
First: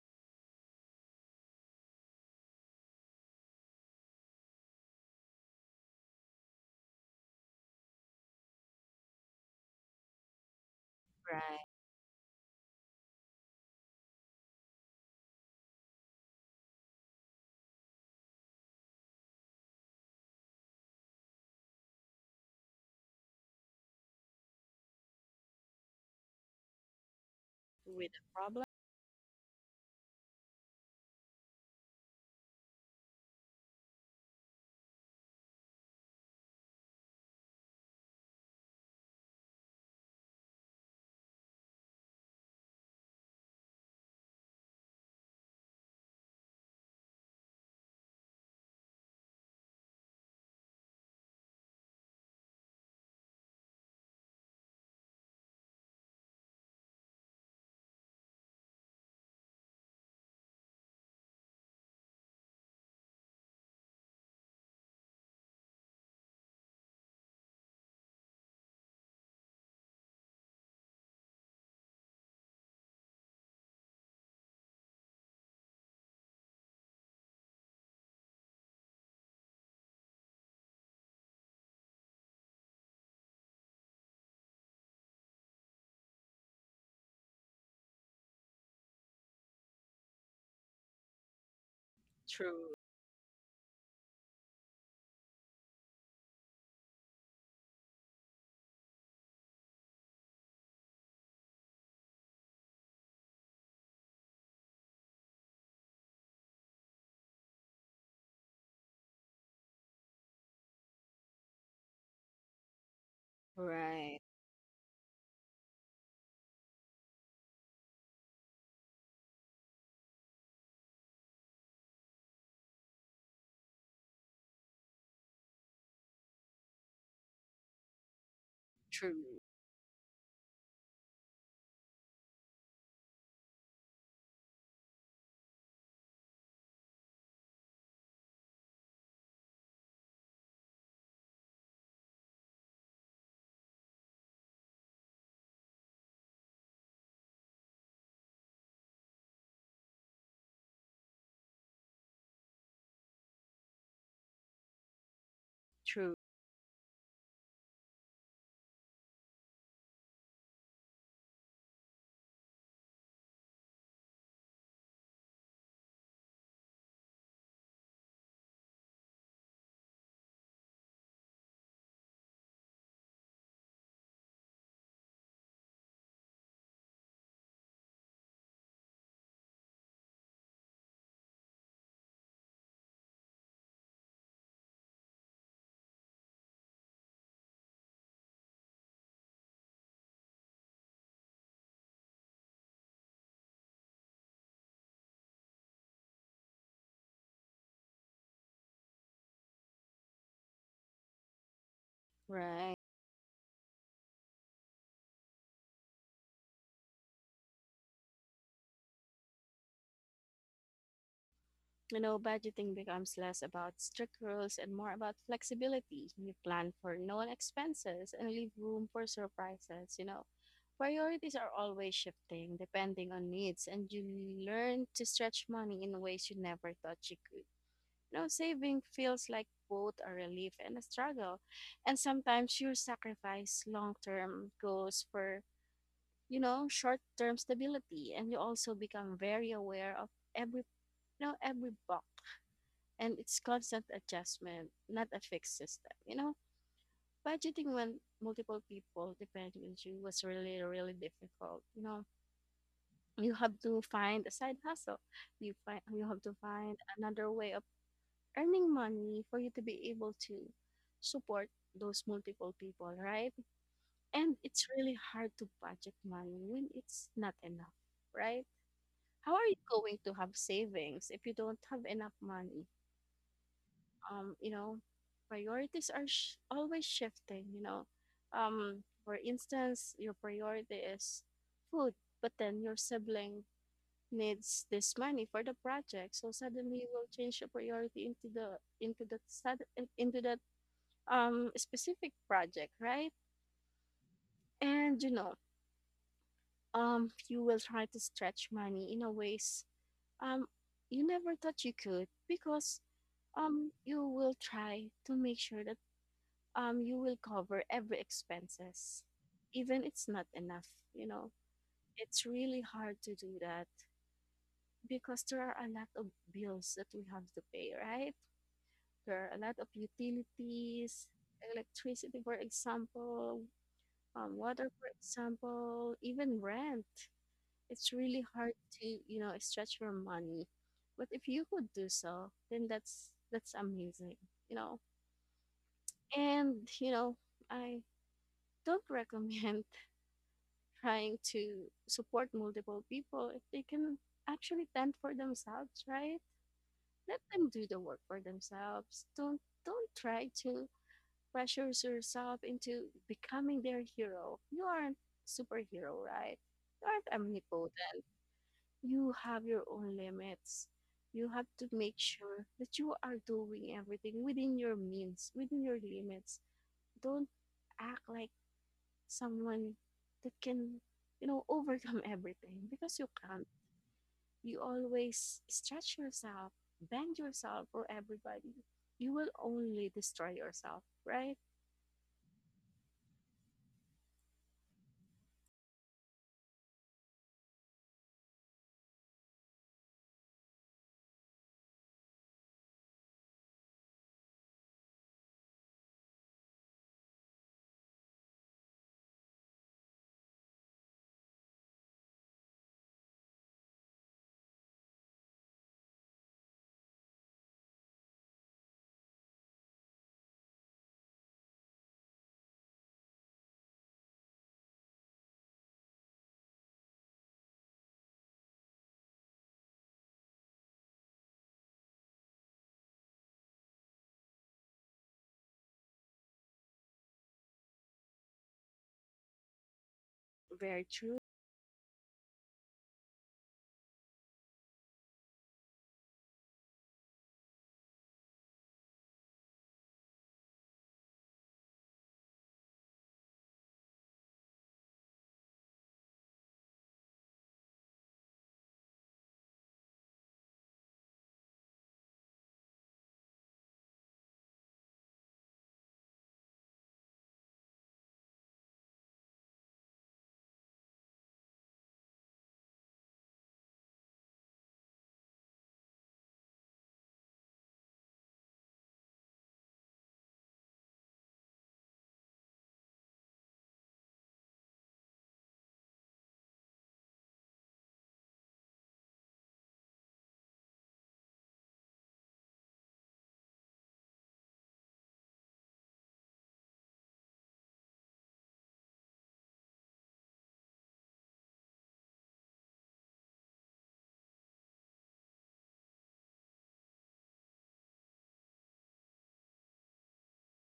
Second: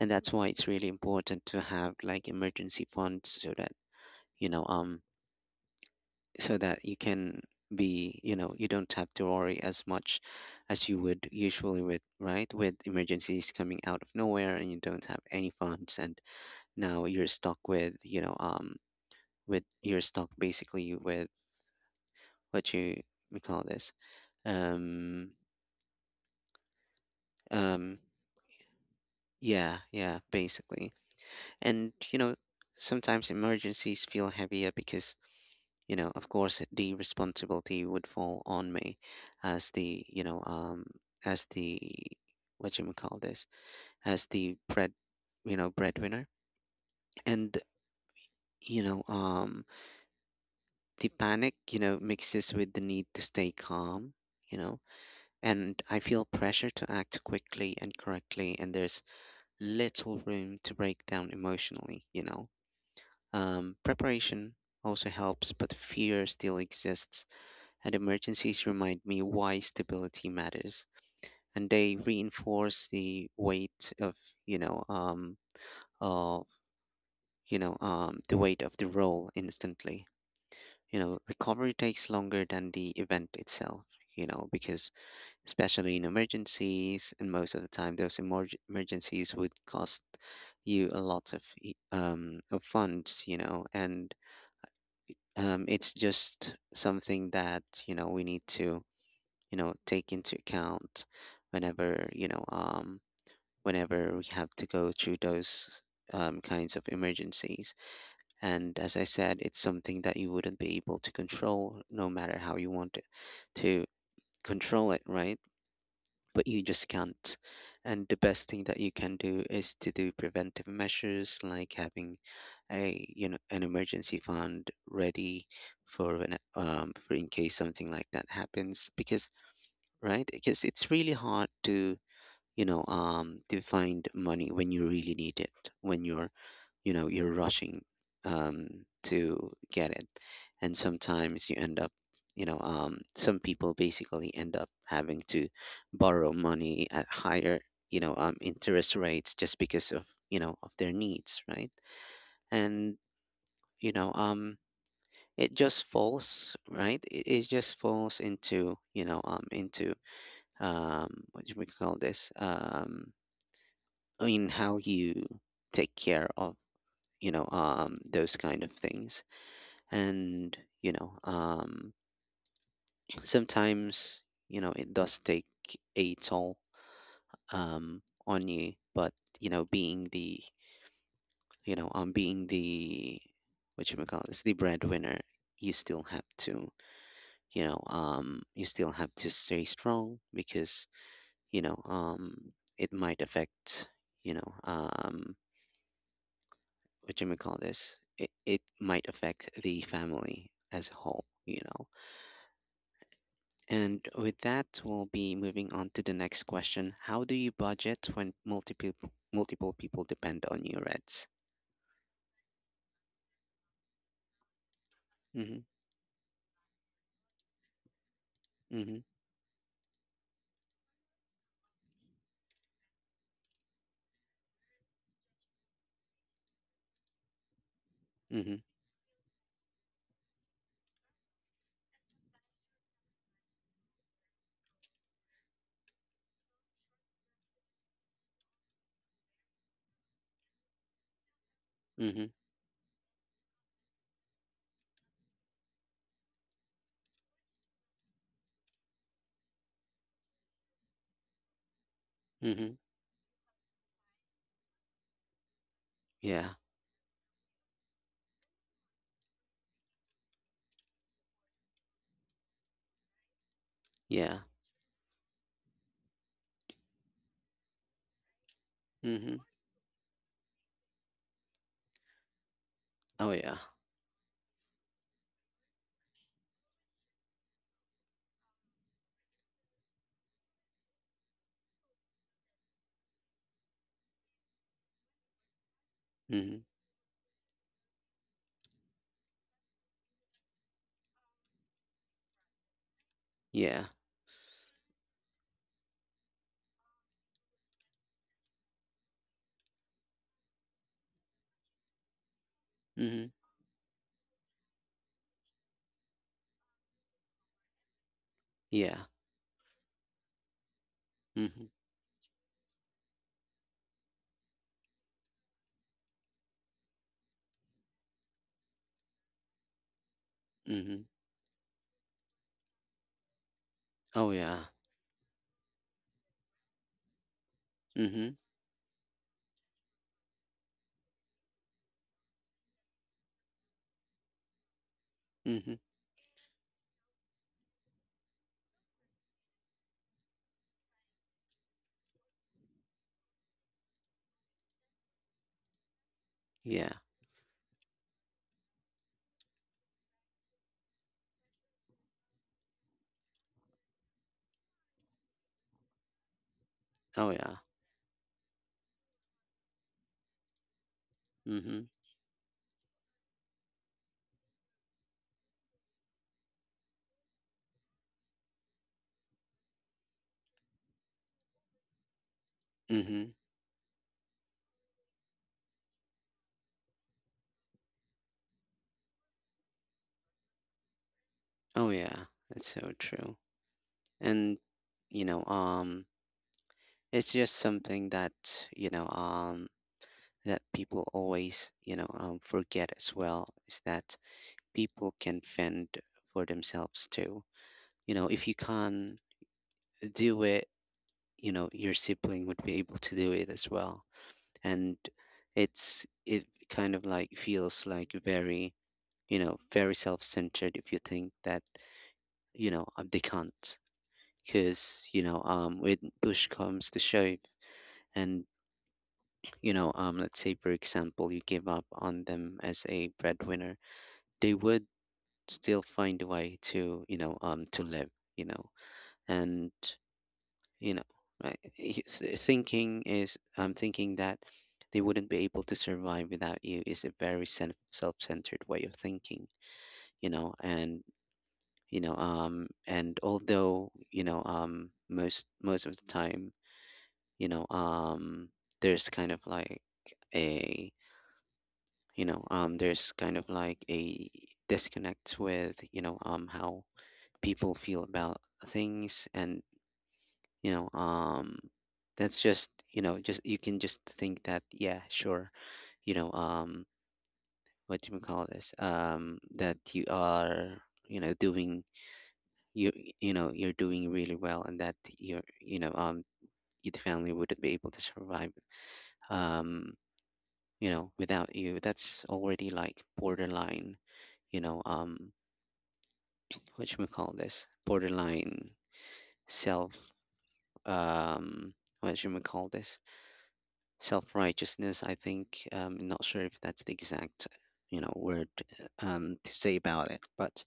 Speaker 1: And that's why it's really important to have like emergency funds, so that you know um so that you can be, you don't have to worry as much as you would
Speaker 2: Right.
Speaker 1: usually, with, right, with emergencies coming out of nowhere and you don't have any funds. And now you're stuck with, you're stuck basically with what you we call this, um, um.
Speaker 2: With a problem,
Speaker 1: Yeah, yeah, basically. And sometimes emergencies feel heavier because, of course, the responsibility would fall on me as the, as the, what you would call this, as the bread, breadwinner. And you know, um, the panic mixes with the need to stay calm, you know, and I feel pressure to act quickly and correctly, and there's little room to break down emotionally, preparation also helps, but fear still exists, and emergencies remind me why stability matters, and they reinforce the weight of, you know um of the weight of the role instantly. Recovery takes longer than the event itself. Because especially in emergencies, and most of the time, those emergencies would cost you a lot of of
Speaker 2: true.
Speaker 1: funds. And it's just something that we need to take into account whenever whenever we have to go through those, kinds of emergencies. And as I said, it's something that you wouldn't be able to control no matter how you want it to
Speaker 2: Right.
Speaker 1: control it, right. But you just can't. And the best thing that you can do is to do preventive measures, like having a you know an emergency fund ready for when, for in case something like that happens.
Speaker 2: True.
Speaker 1: Because right, because it's really hard to to find money when you really need it, when you're, you're rushing to get it. And sometimes you end up, some people basically end up having to borrow money at higher, interest rates, just because of of their needs, right. And you know um it just
Speaker 2: True.
Speaker 1: falls, right, it just falls into, into, um, what do we call this, um, in how you take care of those kind of things. And sometimes it does take a toll, um on you. But being the, being the, what you may call this, the breadwinner, you still have to you still have to stay strong, because you know um it might affect you know um what you may call this, it might affect the family as a whole,
Speaker 2: Right.
Speaker 1: And with that, we'll be moving on to the next question. How do you budget when multiple people depend on you, Reds?
Speaker 2: You know, budgeting becomes less about strict rules and more about
Speaker 1: Mm-hmm.
Speaker 2: flexibility. You plan for known expenses and leave room
Speaker 1: Mm-hmm.
Speaker 2: for surprises, you know. Priorities are always shifting depending on needs, and you learn to stretch money in ways you never thought you could. You know,
Speaker 1: Mm-hmm.
Speaker 2: saving feels like both a relief and a struggle, and sometimes you sacrifice long term goals for, you know, short term stability, and you also become very aware of every every box,
Speaker 1: Mm-hmm.
Speaker 2: and it's constant adjustment, not a fixed system. You know, budgeting when multiple people depending on you was really, really difficult. You know,
Speaker 1: Mm-hmm.
Speaker 2: you have to find a side hustle. You have to
Speaker 1: Yeah.
Speaker 2: find another way of earning money for you to be able to support those multiple people, right? And
Speaker 1: Yeah.
Speaker 2: it's really hard to budget money when it's not enough, right? How
Speaker 1: Mm-hmm.
Speaker 2: are you going to have savings if you don't have enough money?
Speaker 1: Oh yeah.
Speaker 2: You know, priorities are always shifting, you know. For instance, your priority is food, but then your sibling needs this money for the project. So
Speaker 1: Mm-hmm.
Speaker 2: suddenly you will change your priority into that into that specific project, right?
Speaker 1: Yeah.
Speaker 2: And you will try to stretch money in a ways um you never thought you could, because
Speaker 1: Mm-hmm.
Speaker 2: you will try to make sure that you will cover every
Speaker 1: Yeah.
Speaker 2: expenses, even it's not enough. You know,
Speaker 1: Mm-hmm.
Speaker 2: it's really hard to do that because there are a lot of bills that we have to pay, right? There are a lot of
Speaker 1: Mm-hmm.
Speaker 2: utilities, electricity, for example,
Speaker 1: Oh yeah.
Speaker 2: water, for example, even rent. It's really
Speaker 1: Mm-hmm.
Speaker 2: hard to, you know, stretch your money. But if you could do so, then that's amazing, you know.
Speaker 1: Mm-hmm.
Speaker 2: And you know, I don't recommend trying to support multiple people if they can actually tend for themselves, right?
Speaker 1: Yeah.
Speaker 2: Let them do the work for themselves. Don't try to pressure yourself into becoming their hero. You aren't superhero, right? You aren't
Speaker 1: Oh yeah.
Speaker 2: omnipotent. You have your own limits. You have to
Speaker 1: Mm-hmm.
Speaker 2: make sure that you are doing everything within your means, within your limits. Don't act like someone that can, you know, overcome everything because you
Speaker 1: Mm-hmm.
Speaker 2: can't. You always stretch yourself, bend yourself for everybody. You will only destroy yourself, right?
Speaker 1: Oh yeah. That's so true. And you know, um, it's just something you know, um that people always, forget as well, is that people can fend for themselves too. If you can't do it, your sibling would be able to do it as well. And it kind of like feels like very, very self centered if you think that they can't. Because when push comes to shove, and, let's say, for example, you give up on them as a breadwinner, they would still find a way to live you know and
Speaker 2: Very
Speaker 1: you know
Speaker 2: true.
Speaker 1: right y- s- thinking is I'm thinking that they wouldn't be able to survive without you is a very self-centered way of thinking. You know and you know and although you know most of the time, you know um there's kind of like a— there's kind of like a disconnect with, how people feel about things. And you know um that's just, you can just think that, yeah, sure, you know um what do you call this, that you are, doing— you you know you're doing really well, and that you're, the family wouldn't be able to survive, um without you. That's already like borderline, you know um what should we call this, borderline self, um what should we call this self-righteousness, I think. I'm not sure if that's the exact, word, to say about it, but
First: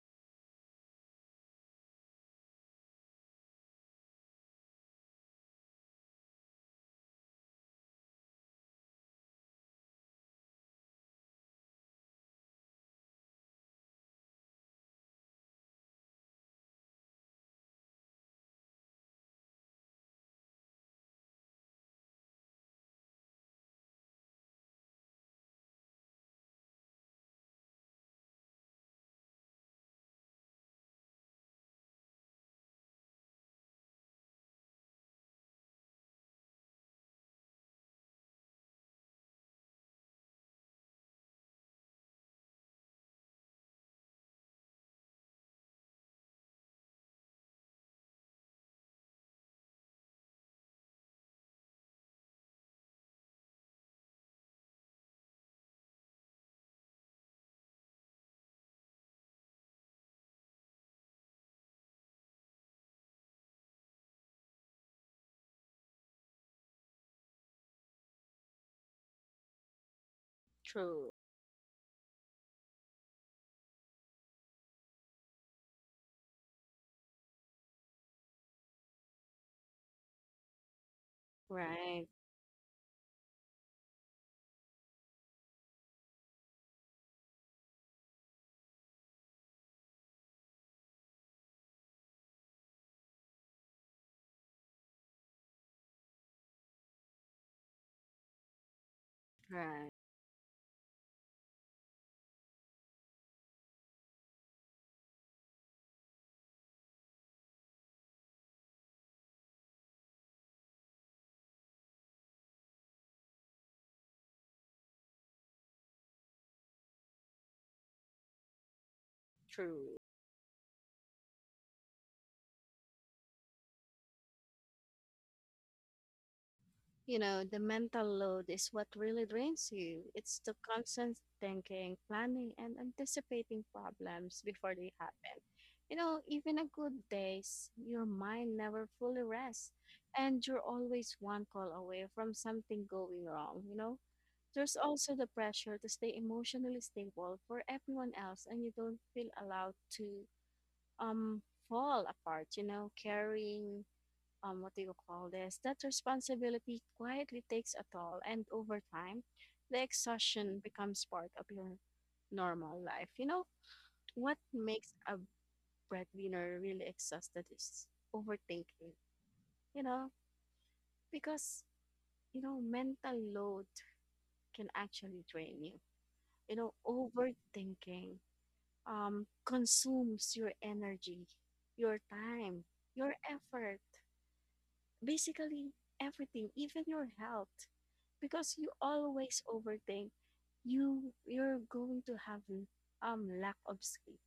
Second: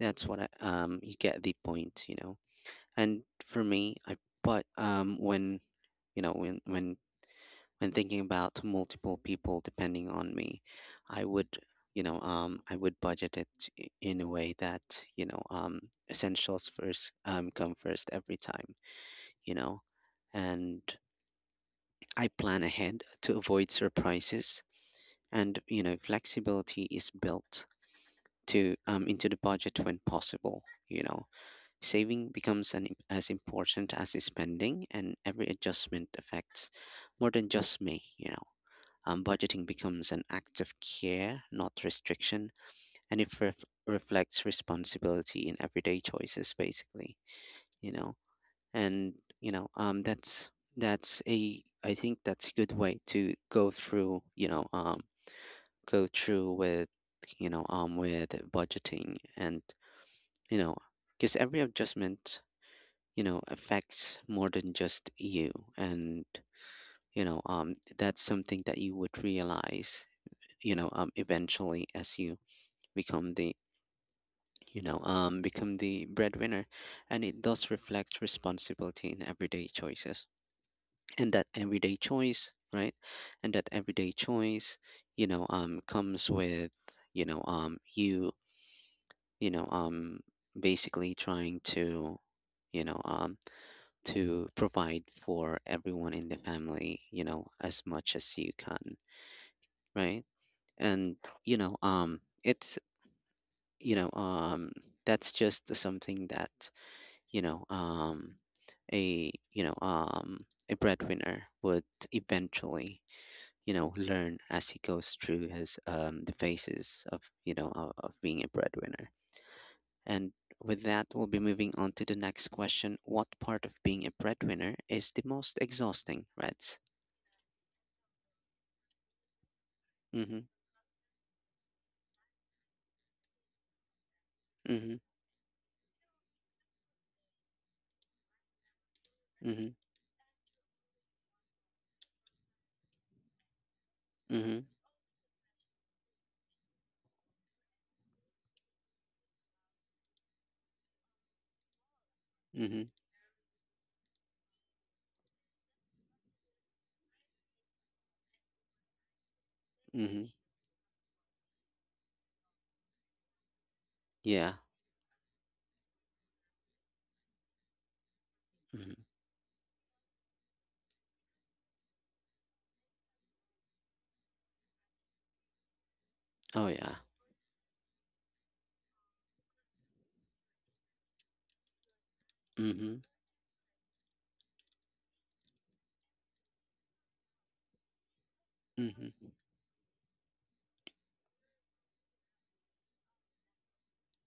Speaker 1: that's what I— you get the point, And for me, I but when, you know when when when thinking about multiple people depending on me, I would, I would budget it in a way that, you know um, essentials first, come first every time, you know, and I plan ahead to avoid surprises, and, flexibility is built to, into the budget when possible, you know saving becomes an, as important as is spending, and every adjustment affects more than just me, budgeting becomes an act of care, not restriction, and it reflects responsibility in everyday choices, basically, you know and you know that's— that's a I think that's a good way to go through, go through with, with budgeting. And, you know because every adjustment, affects more than just you. And, that's something that you would realize,
Speaker 2: True.
Speaker 1: eventually, as you become the, become the breadwinner. And it does reflect responsibility in everyday choices, and that everyday
Speaker 2: Right.
Speaker 1: choice, right? And that everyday choice, comes with, you know um you you know um basically trying to, you know um to provide for everyone in the family, as much as you can,
Speaker 2: Right.
Speaker 1: right? And, you know it's you know that's just something that, you know um a breadwinner would eventually, learn as he goes through his, the phases of, of being a breadwinner.
Speaker 2: True.
Speaker 1: And with that, we'll be moving on to the next question. What part of being a breadwinner is the most exhausting, Reds?
Speaker 2: You know, the mental load is what really drains you.
Speaker 1: Mm-hmm.
Speaker 2: It's the constant thinking, planning, and anticipating problems before they
Speaker 1: Mm-hmm.
Speaker 2: happen. You know, even a good days, your mind never fully
Speaker 1: Mm-hmm.
Speaker 2: rests, and you're always one call away from something going wrong, you know?
Speaker 1: Mm-hmm.
Speaker 2: There's also the pressure to stay emotionally stable for everyone else, and you don't feel allowed to um fall apart, you
Speaker 1: Mm-hmm.
Speaker 2: know, carrying what do you call this? That responsibility quietly takes a toll, and over time, the
Speaker 1: Mm-hmm.
Speaker 2: exhaustion becomes part of your normal life. You know, what
Speaker 1: Yeah.
Speaker 2: makes a breadwinner really exhausted is overthinking,
Speaker 1: Mm-hmm.
Speaker 2: you know, because, you know, mental load can actually drain you. You
Speaker 1: Oh
Speaker 2: know,
Speaker 1: yeah.
Speaker 2: overthinking consumes your energy, your time,
Speaker 1: Mm-hmm.
Speaker 2: your effort, basically everything, even your health, because you
Speaker 1: Mm-hmm.
Speaker 2: always overthink. You're going to have lack of sleep,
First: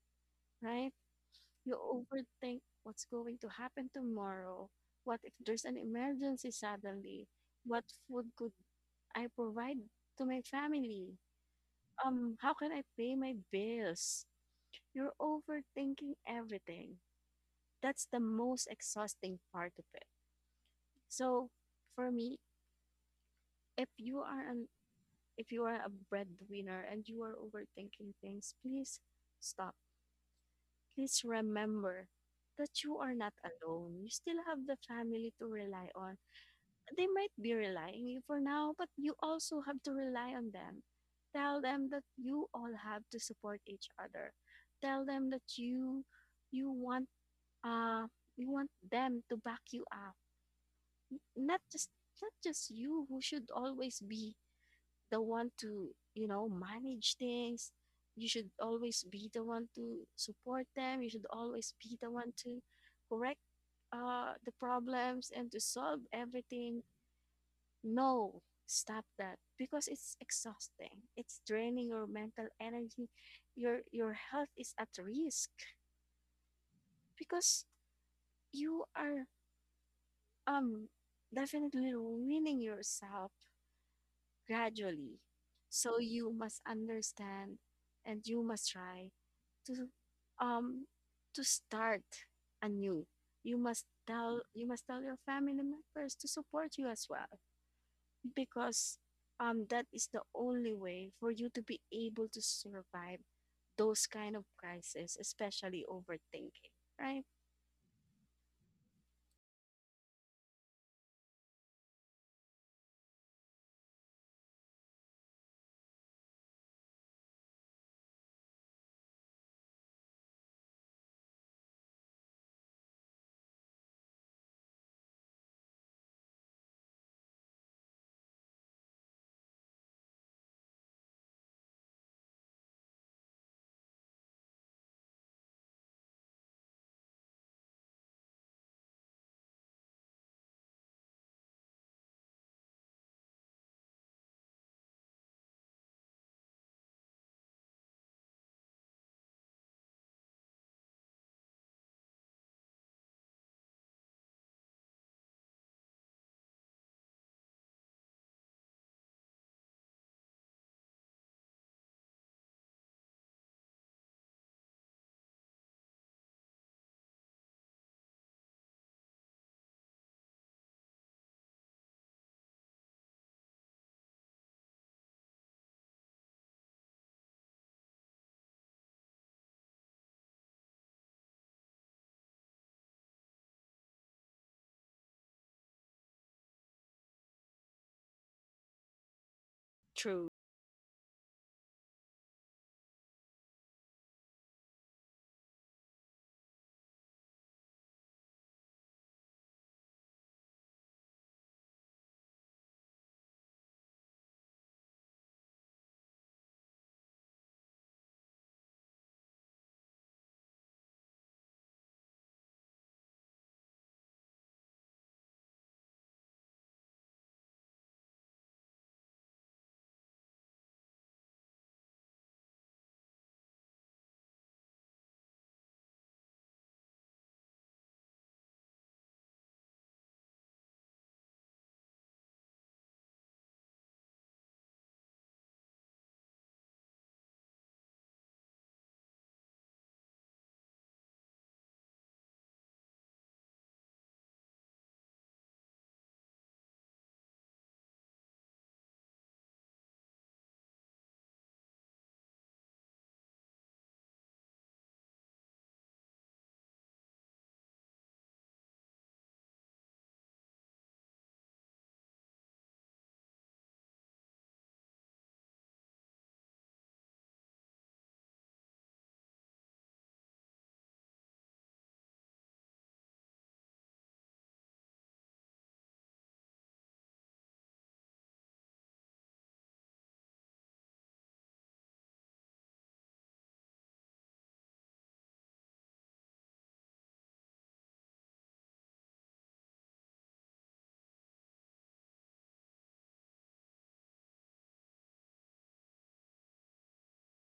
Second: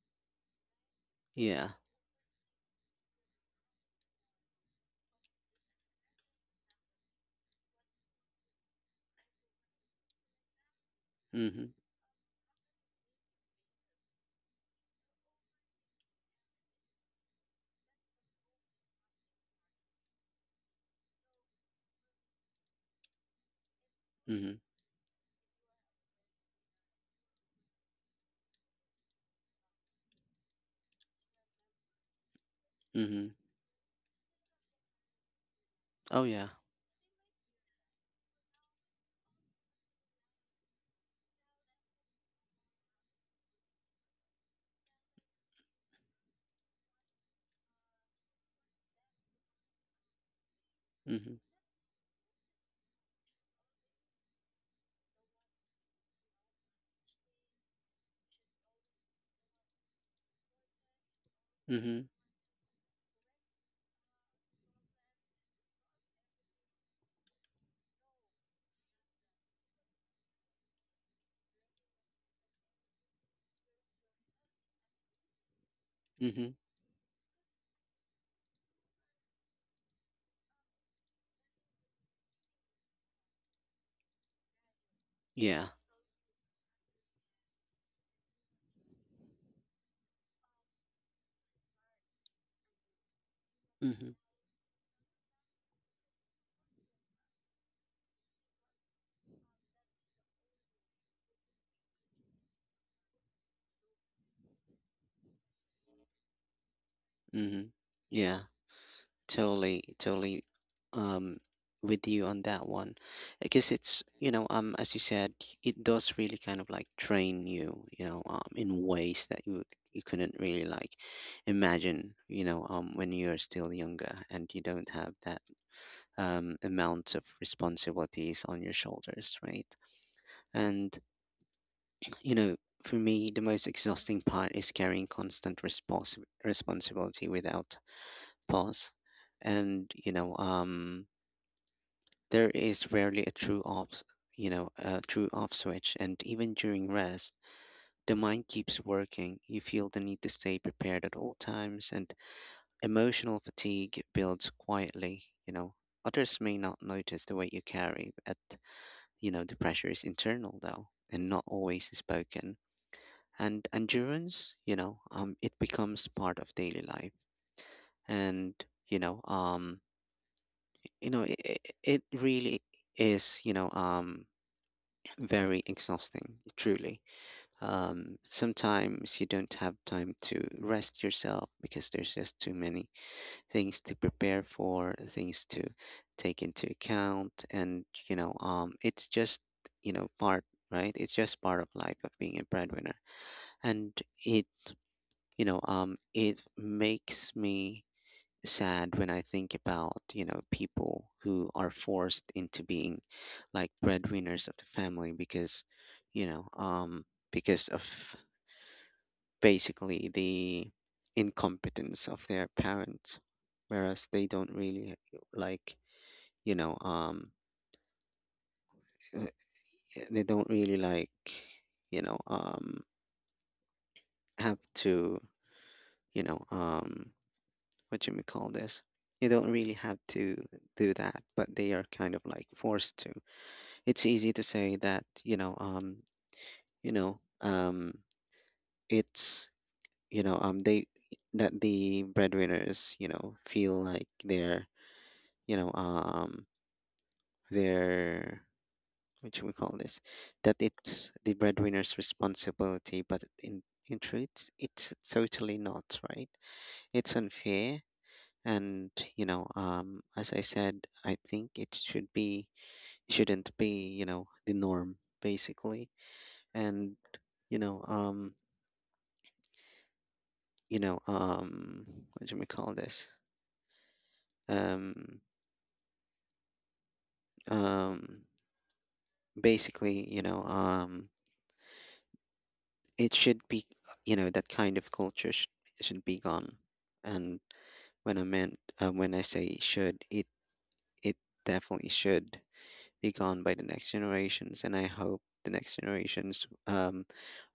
Speaker 2: right?
Speaker 1: Yeah.
Speaker 2: You overthink what's going to happen tomorrow. What if there's an emergency suddenly? What food could I provide to my family?
Speaker 1: Mm-hmm.
Speaker 2: How can I pay my bills? You're overthinking everything. That's the most exhausting part of it. So, for me, if you are
Speaker 1: Mm-hmm.
Speaker 2: an if you are a breadwinner and you are overthinking things, please stop. Please remember that you are
Speaker 1: Mm-hmm.
Speaker 2: not alone. You still have the family to rely on.
Speaker 1: Oh yeah.
Speaker 2: They might be relying you for now, but you also have to rely on them. Tell them that you all have to support each other. Tell them that you want uh you want them to back you up.
Speaker 1: Mm-hmm.
Speaker 2: Not just not just you who should always be the one to, you know, manage things. You should always be the one to support them. You should always be
Speaker 1: Mm-hmm.
Speaker 2: the one to correct the problems and to solve everything. No, stop that, because it's exhausting. It's draining your mental energy. Your health is at risk
Speaker 1: Mm-hmm.
Speaker 2: because you are um definitely ruining yourself gradually.
Speaker 1: Yeah.
Speaker 2: So you must understand, and you must try to um to start anew. You must
Speaker 1: Mm-hmm.
Speaker 2: tell you must tell your family members to support you as well, because that is the only way for you to be able to survive those kind of crises, especially overthinking, right?
Speaker 1: Mm-hmm. Yeah. Totally, totally, um, with you on that one, because it's, as you said, it does really kind of like train you, you know in ways that you— you couldn't really like imagine, when you're still younger and you don't have that, amount of responsibilities on your shoulders, right? And, you know for me, the most exhausting part is carrying constant responsibility without pause. And, there is rarely a true off, a true off switch, and even during rest, the mind keeps working. You feel the need to stay prepared at all times, and emotional fatigue builds quietly, Others may not notice the weight you carry, but, the pressure is internal though, and not always spoken. And endurance, it becomes part of daily life, and, you know, um, it, it really is, very exhausting, truly. Sometimes you don't have time to rest yourself because there's just too many things to prepare for, things to take into account, and, it's just,
Speaker 2: True,
Speaker 1: part, right? It's just part of life of being a breadwinner, and it, it makes me sad when I think about, people who are forced into being like breadwinners of the family because, you know, um, because of basically the incompetence of their parents, whereas they don't really like, you know, um, uh, they don't really like, you know, um, have to, you know, um, what do we call this? They don't really have to do that, but they are kind of like forced to. It's easy to say that, you know um it's, they— that the breadwinners, feel like they're, you know um they're— what should we call this— that it's the breadwinner's responsibility, but in— in truth, it's totally not, right? It's unfair. And, as I said, I think it should be— shouldn't be, the norm, basically. And, you know um you know um what do we call this, um um basically, it should be, that kind of culture should— should be gone. And when I meant, when I say should, it— it definitely should be gone by the next generations. And I hope the next generations,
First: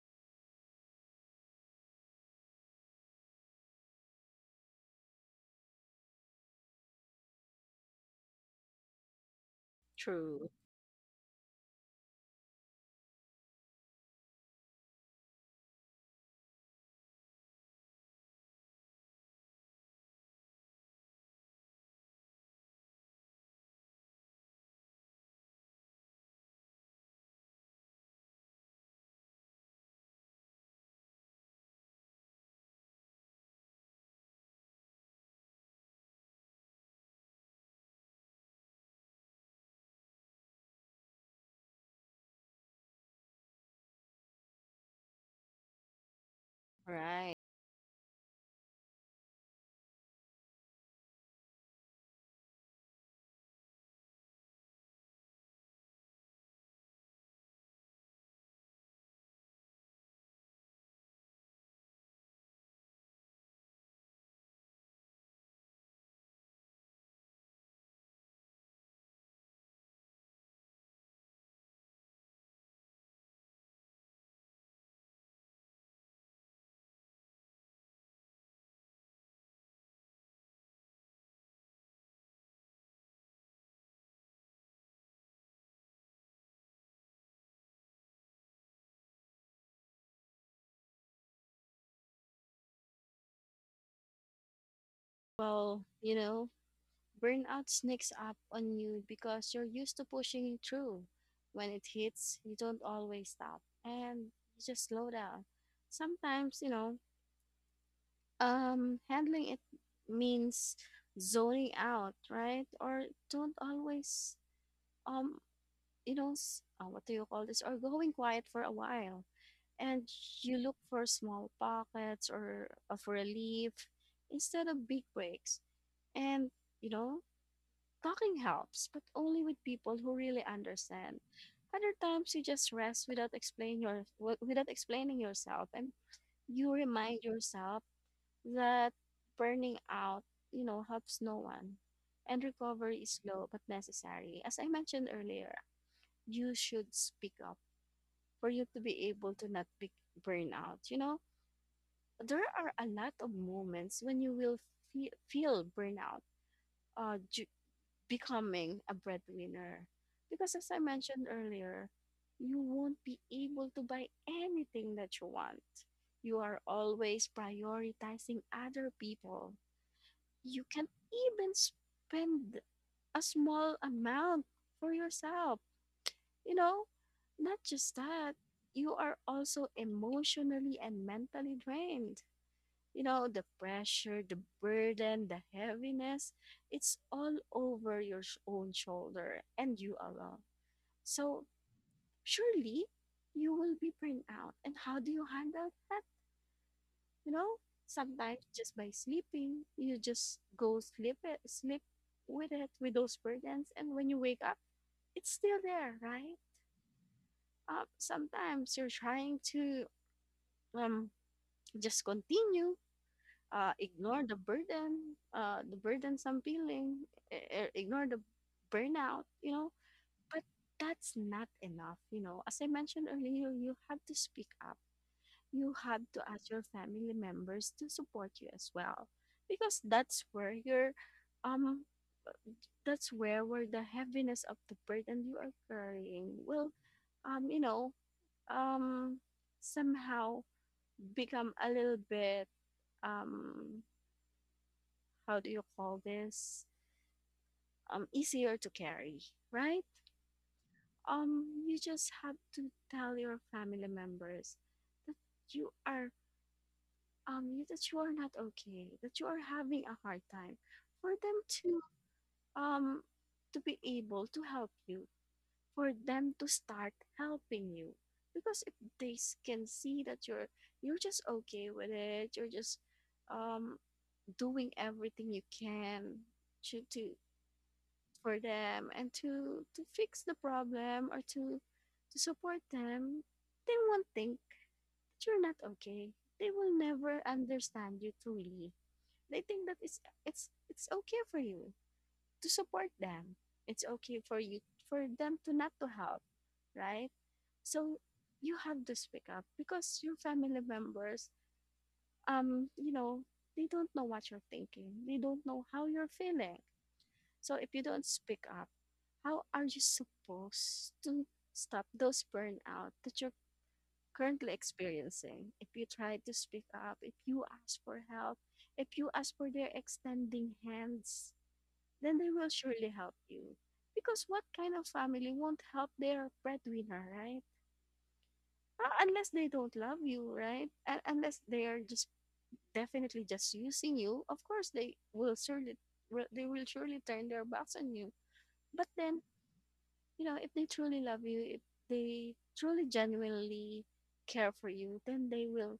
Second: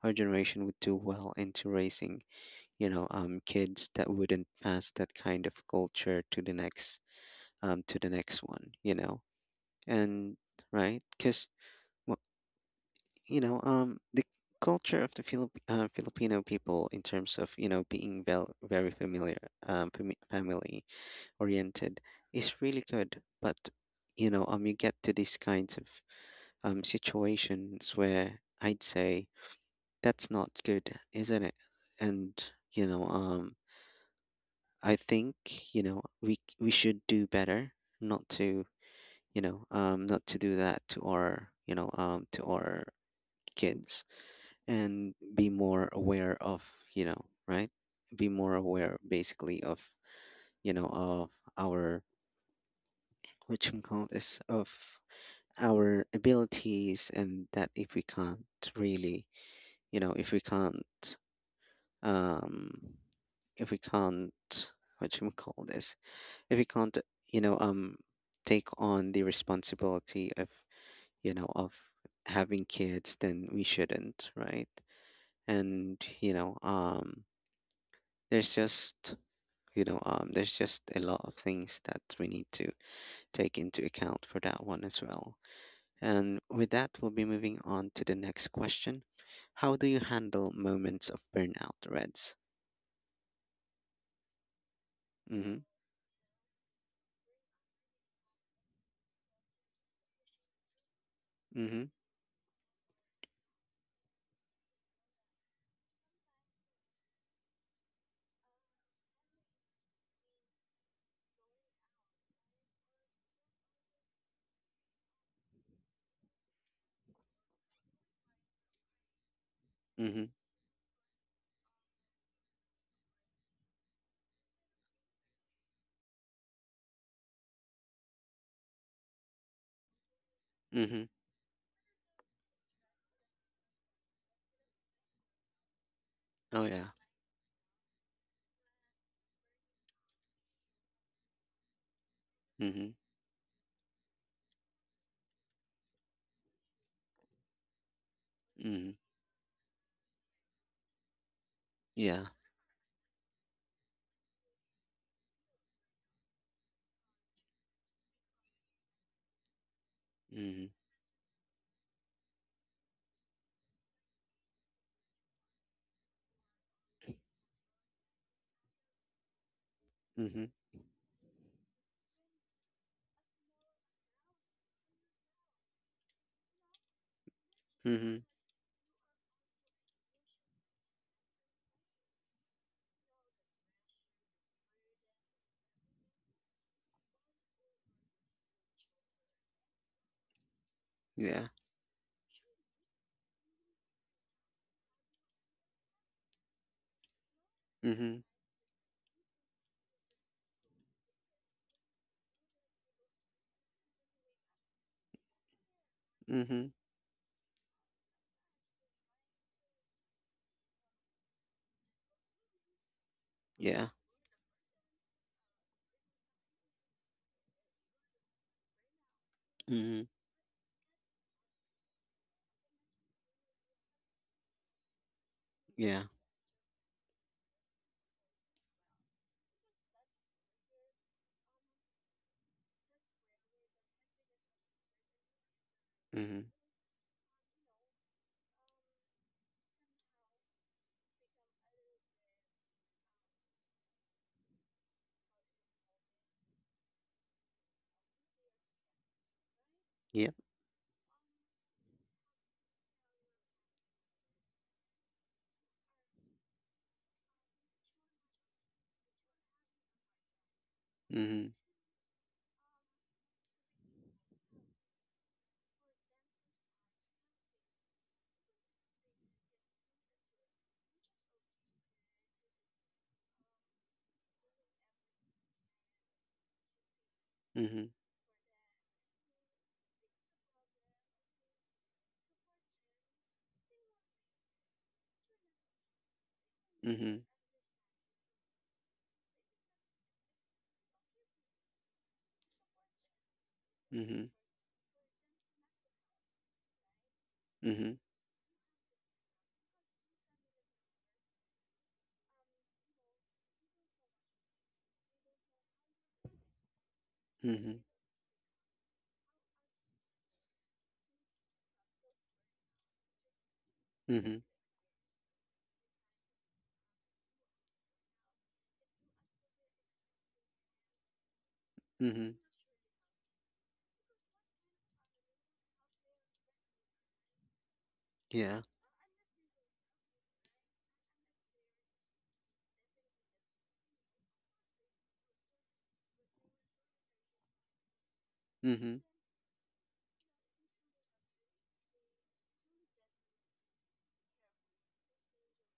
Speaker 1: our generation, would do well into raising, kids that wouldn't pass that kind of culture to the next, to the next one,
Speaker 2: true.
Speaker 1: and right, because, the culture of the Filipino people in terms of, being very familiar, family oriented, is really good, but, you get to these kinds of, situations where I'd say that's not good, isn't it? And, I think, we we should do better not to, not to do that to our, to our kids, and be more aware of,
Speaker 2: Right.
Speaker 1: right, be more aware basically of, you know of our which call this of our abilities, and that if we can't really, if we can't, um if we can't, what you call this, if we can't, you know um take on the responsibility of, you know of having kids, then we shouldn't, right? And, there's just, there's just a lot of things that we need to take into account for that one as well. And with that, we'll be moving on to the next question. How do you handle moments of burnout, Reds? Mm-hmm.
Speaker 2: Well, you know, burnout sneaks up on you because you're used to pushing through. When it
Speaker 1: Mm-hmm.
Speaker 2: hits, you don't always stop and you just slow down. Sometimes, you know, handling it means zoning out, right? Or don't always, um, you know, s- what do you call this? Or going quiet for a while. And
Speaker 1: Mm-hmm.
Speaker 2: you look for small pockets or of relief instead of big breaks. And you know, talking helps, but only with people who really
Speaker 1: Mm-hmm.
Speaker 2: understand. Other times you just rest without without explaining yourself, and
Speaker 1: Oh
Speaker 2: you
Speaker 1: yeah.
Speaker 2: remind yourself that burning out, you know, helps no one. And
Speaker 1: Mm-hmm.
Speaker 2: recovery is slow but necessary. As I mentioned earlier, you should speak up for you to
Speaker 1: Mm-hmm.
Speaker 2: be able to not be burn out, you know?
Speaker 1: Yeah.
Speaker 2: There are a lot of moments when you will feel burnout uh, d- becoming a breadwinner. Because as
Speaker 1: Mm-hmm.
Speaker 2: I mentioned earlier, you won't be able to buy anything that you want. You are always prioritizing other people.
Speaker 1: Mm-hmm.
Speaker 2: You can even spend a small amount for yourself. You know, not just
Speaker 1: Mm-hmm.
Speaker 2: that, you are also emotionally and mentally drained. You know, the pressure, the burden, the heaviness, it's all over your own shoulder, and you alone. So
Speaker 1: Yeah.
Speaker 2: surely you will be burned out. And how do you handle that? You know,
Speaker 1: Mm-hmm.
Speaker 2: sometimes just by sleeping. You just go sleep it, sleep with it, with those burdens, and when you wake up, it's still there, right?
Speaker 1: Mm-hmm.
Speaker 2: Sometimes you're trying to um just continue,
Speaker 1: Yeah.
Speaker 2: ignore the burden, the burdensome feeling, i- ignore the burnout, you know.
Speaker 1: Mm-hmm.
Speaker 2: But that's not enough, you know. As I mentioned earlier, you have to speak up. You have
Speaker 1: Yeah.
Speaker 2: to ask your family members to support you as well, because that's where your, um, that's where the heaviness of the burden you are carrying
Speaker 1: Mm-hmm.
Speaker 2: will, um, you know, um, somehow become a little bit, um, how do you call this? Easier to carry, right?
Speaker 1: Yep.
Speaker 2: You just have to tell your family members that you are that you are not okay, that you are having a hard time, for them
Speaker 1: Mm-hmm.
Speaker 2: um to be able to help you, for them to start helping you, because if they can see that you're just okay with it, you're just um doing everything you can to
Speaker 1: Mm-hmm.
Speaker 2: for them and to fix the problem or to support them, they won't think that you're not okay. They will never
Speaker 1: Mm-hmm.
Speaker 2: understand you truly. They think that it's okay for you to support them. It's okay
Speaker 1: Mm-hmm.
Speaker 2: for you for them to not to help, right? So
Speaker 1: Mm-hmm.
Speaker 2: you have to speak up, because your family members, you know, they don't know what you're thinking. They don't know how you're feeling. So if you
Speaker 1: Mm-hmm.
Speaker 2: don't speak up, how are you supposed to stop those burnout that you're
Speaker 1: Mm-hmm.
Speaker 2: currently experiencing? If you try to speak up, if you ask for help, if you ask for their extending hands, then they
Speaker 1: Mm-hmm.
Speaker 2: will surely help you, because what kind of family won't help their breadwinner, right?
Speaker 1: Yeah.
Speaker 2: Unless they don't love you, right, and unless they are just definitely just using you. Of course they will surely they will surely turn their backs on you. But
Speaker 1: Mm-hmm.
Speaker 2: then, you know, if they truly love you, if they truly genuinely care for you, then they will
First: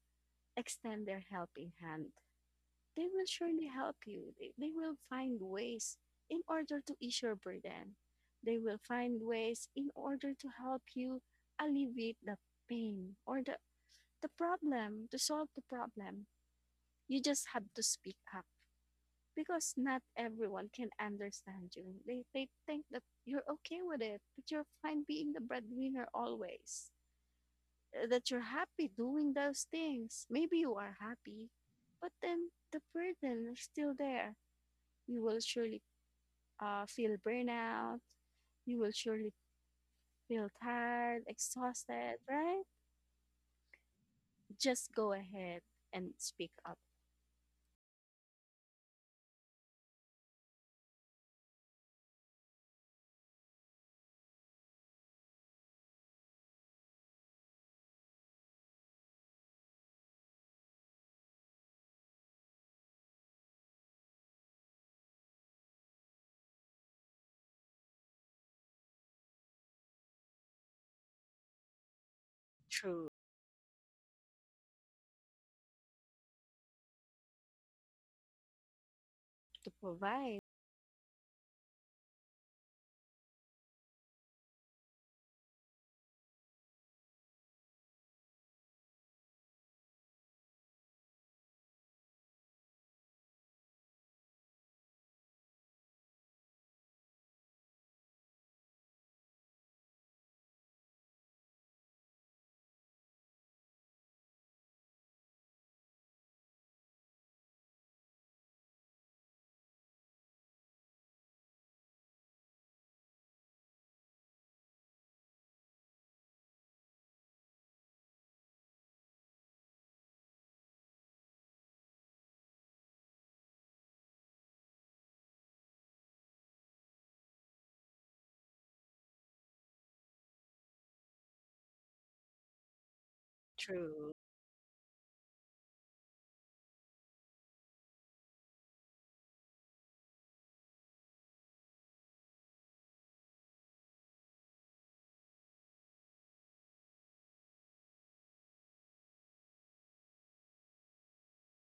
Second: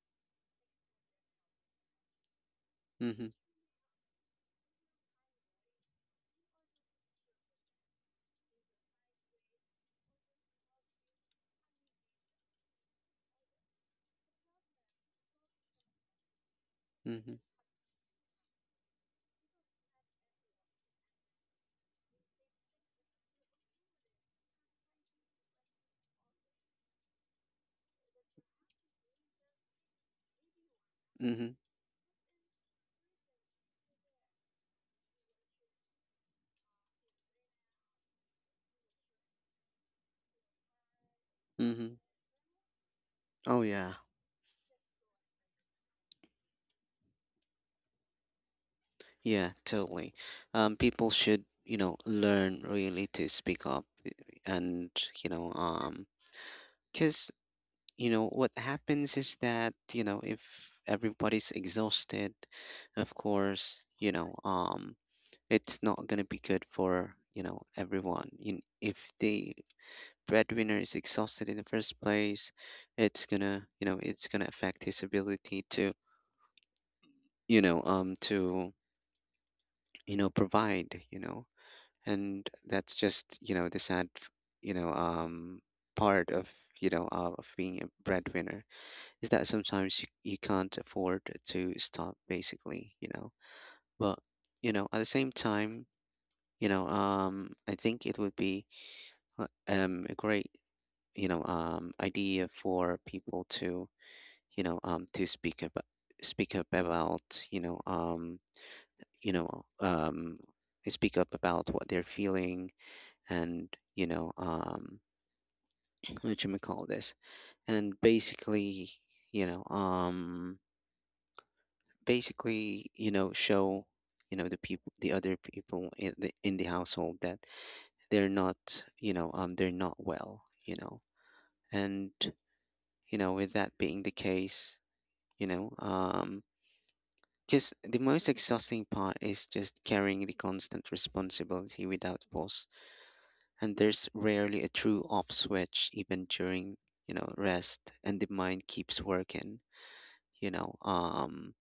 Speaker 2: extend their helping hand. They will
Speaker 1: Mm-hmm.
Speaker 2: surely help you. They will find ways in order to ease your burden. They will find ways in order to help you alleviate the pain, or the problem, to solve the problem. You
Speaker 1: Mm-hmm.
Speaker 2: just have to speak up, because not everyone can understand you. They think that you're okay with it, that you're fine being the breadwinner always, that you're happy doing those things. Maybe you are happy,
Speaker 1: Mm-hmm.
Speaker 2: but then the burden is still there. You will surely feel burnout. You will surely feel tired,
Speaker 1: Mm-hmm.
Speaker 2: exhausted, right?
Speaker 1: Oh yeah.
Speaker 2: Just go ahead and speak up.
Speaker 1: Yeah, totally. People should, learn really to speak up, and, you know, um, because, what happens is that, if everybody's exhausted, of course, it's not gonna be good for, everyone. In If the breadwinner is exhausted in the first place,
Speaker 2: True.
Speaker 1: it's gonna affect his ability to you know, um, to,
Speaker 2: To
Speaker 1: you know,
Speaker 2: provide.
Speaker 1: provide. And that's just the sadyou know, um, part of being a breadwinner is that sometimes you can't afford to stop basically, but at the same time, I think it would be a great, idea for people to speak up about, you know um speak up about what they're feeling. And you know um what you may call this, and you know um basically , show the other people in the household that they're not they're not well. And with that being
Speaker 2: True.
Speaker 1: the case, you know, um, because the most exhausting part is just carrying the constant responsibility without pause, and there's rarely a true off switch even during rest, and the mind keeps working. you know um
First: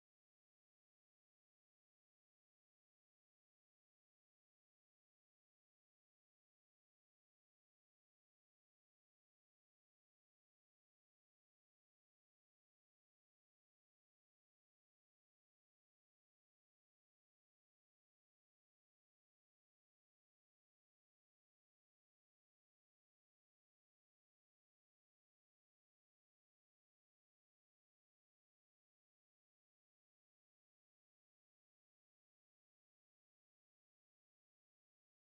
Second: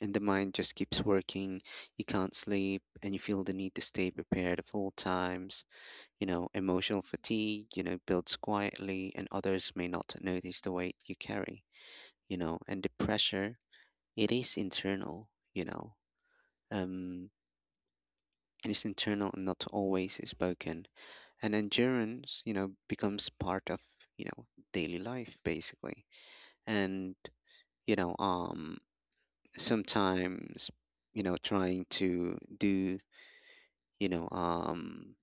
Speaker 1: and the mind just keeps working. You can't sleep, and you feel the need to stay prepared at all times. Emotional fatigue builds quietly, and others may not notice the weight you carry. And the pressure, it is internal um and is internal and not always spoken. And endurance becomes part of, you know, daily life basically. And, you know, um sometimes, trying to do, you know, um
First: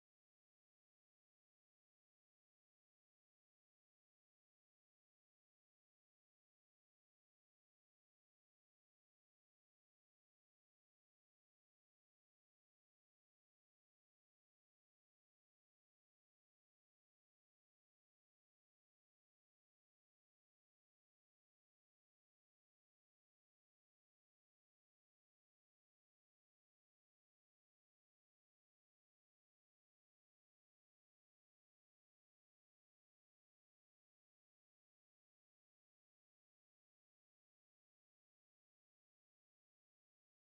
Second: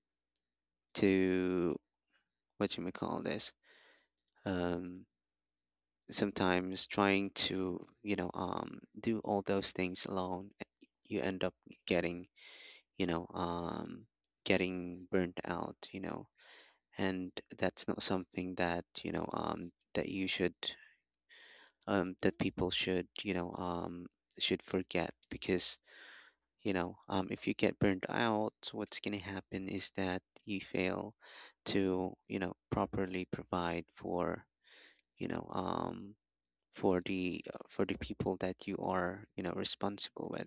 Speaker 1: to what you may call this, um sometimes trying to, do all those things alone, you end up getting, you know, um getting burnt out. And that's not something that you should, that people should forget, because if you get burned out, what's going to happen is that you fail to properly provide for you know um for the people that you are responsible with.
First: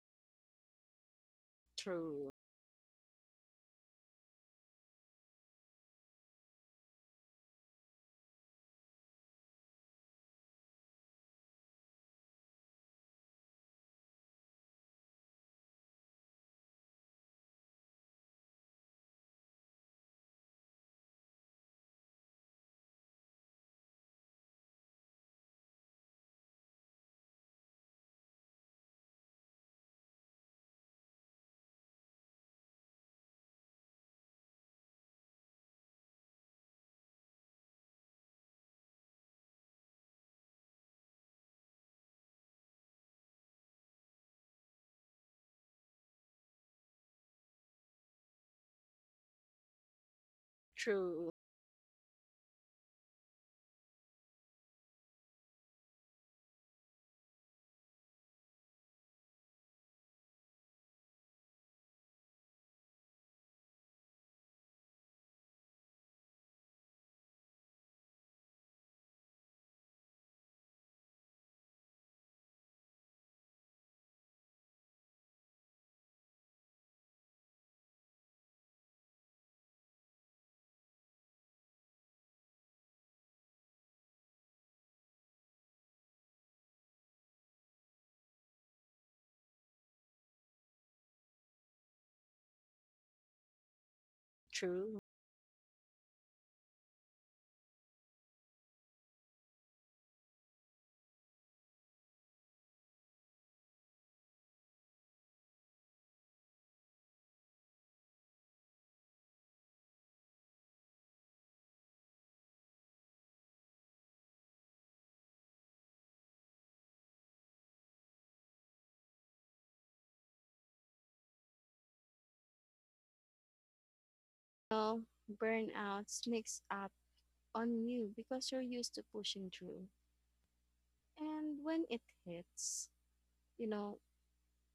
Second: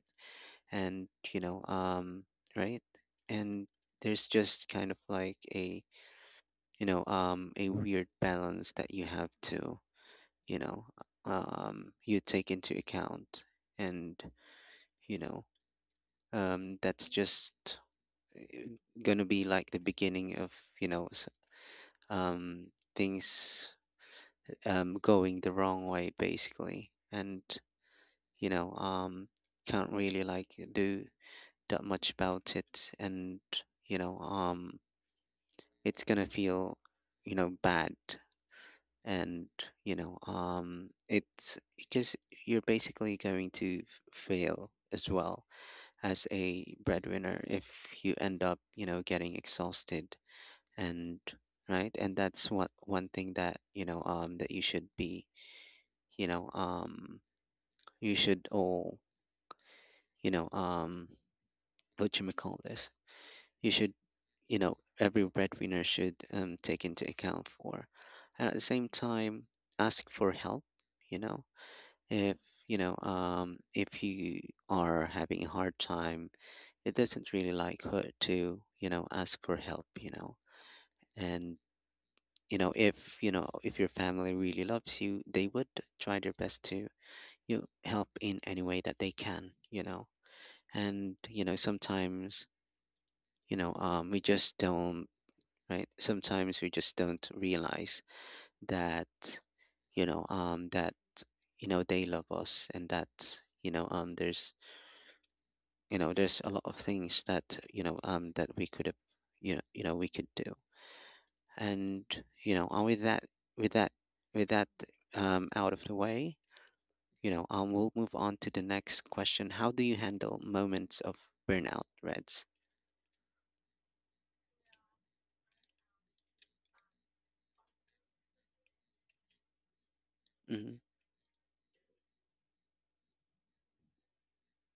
Speaker 1: And
Speaker 2: True.
Speaker 1: right, and there's just kind of like a weird balance that you have to you know you take into account. And you know that's just uh, gonna be like the beginning of you know s- um things going the wrong way basically, and you know um can't really like do that much about it. And you know um it's gonna feel bad, and it's because you're basically going to fail as well as a breadwinner if you end up getting exhausted. And
Speaker 2: True.
Speaker 1: right, and that's what one thing that that you should be you know um you should all you know um what you call this, you should, every breadwinner should take into account for. And at the same time, ask for help you know if if you are having a hard time, it doesn't really like hurt to ask for help. And if if your family really loves you, they would try their best to you help in any way that they can. And sometimes, we just
Speaker 2: True.
Speaker 1: don't. Right, sometimes we just don't realize that that they love us, and that there's there's a lot of things that that we could have we could do. And you know uh, with that with that with that out of the way, you know, um, we'll move on to the next question. How do you handle moments of burnout, Reds?
Speaker 2: Well, burnouts sneaks up on you because you're used to pushing through.
Speaker 1: Mm-hmm.
Speaker 2: And when it hits, you know,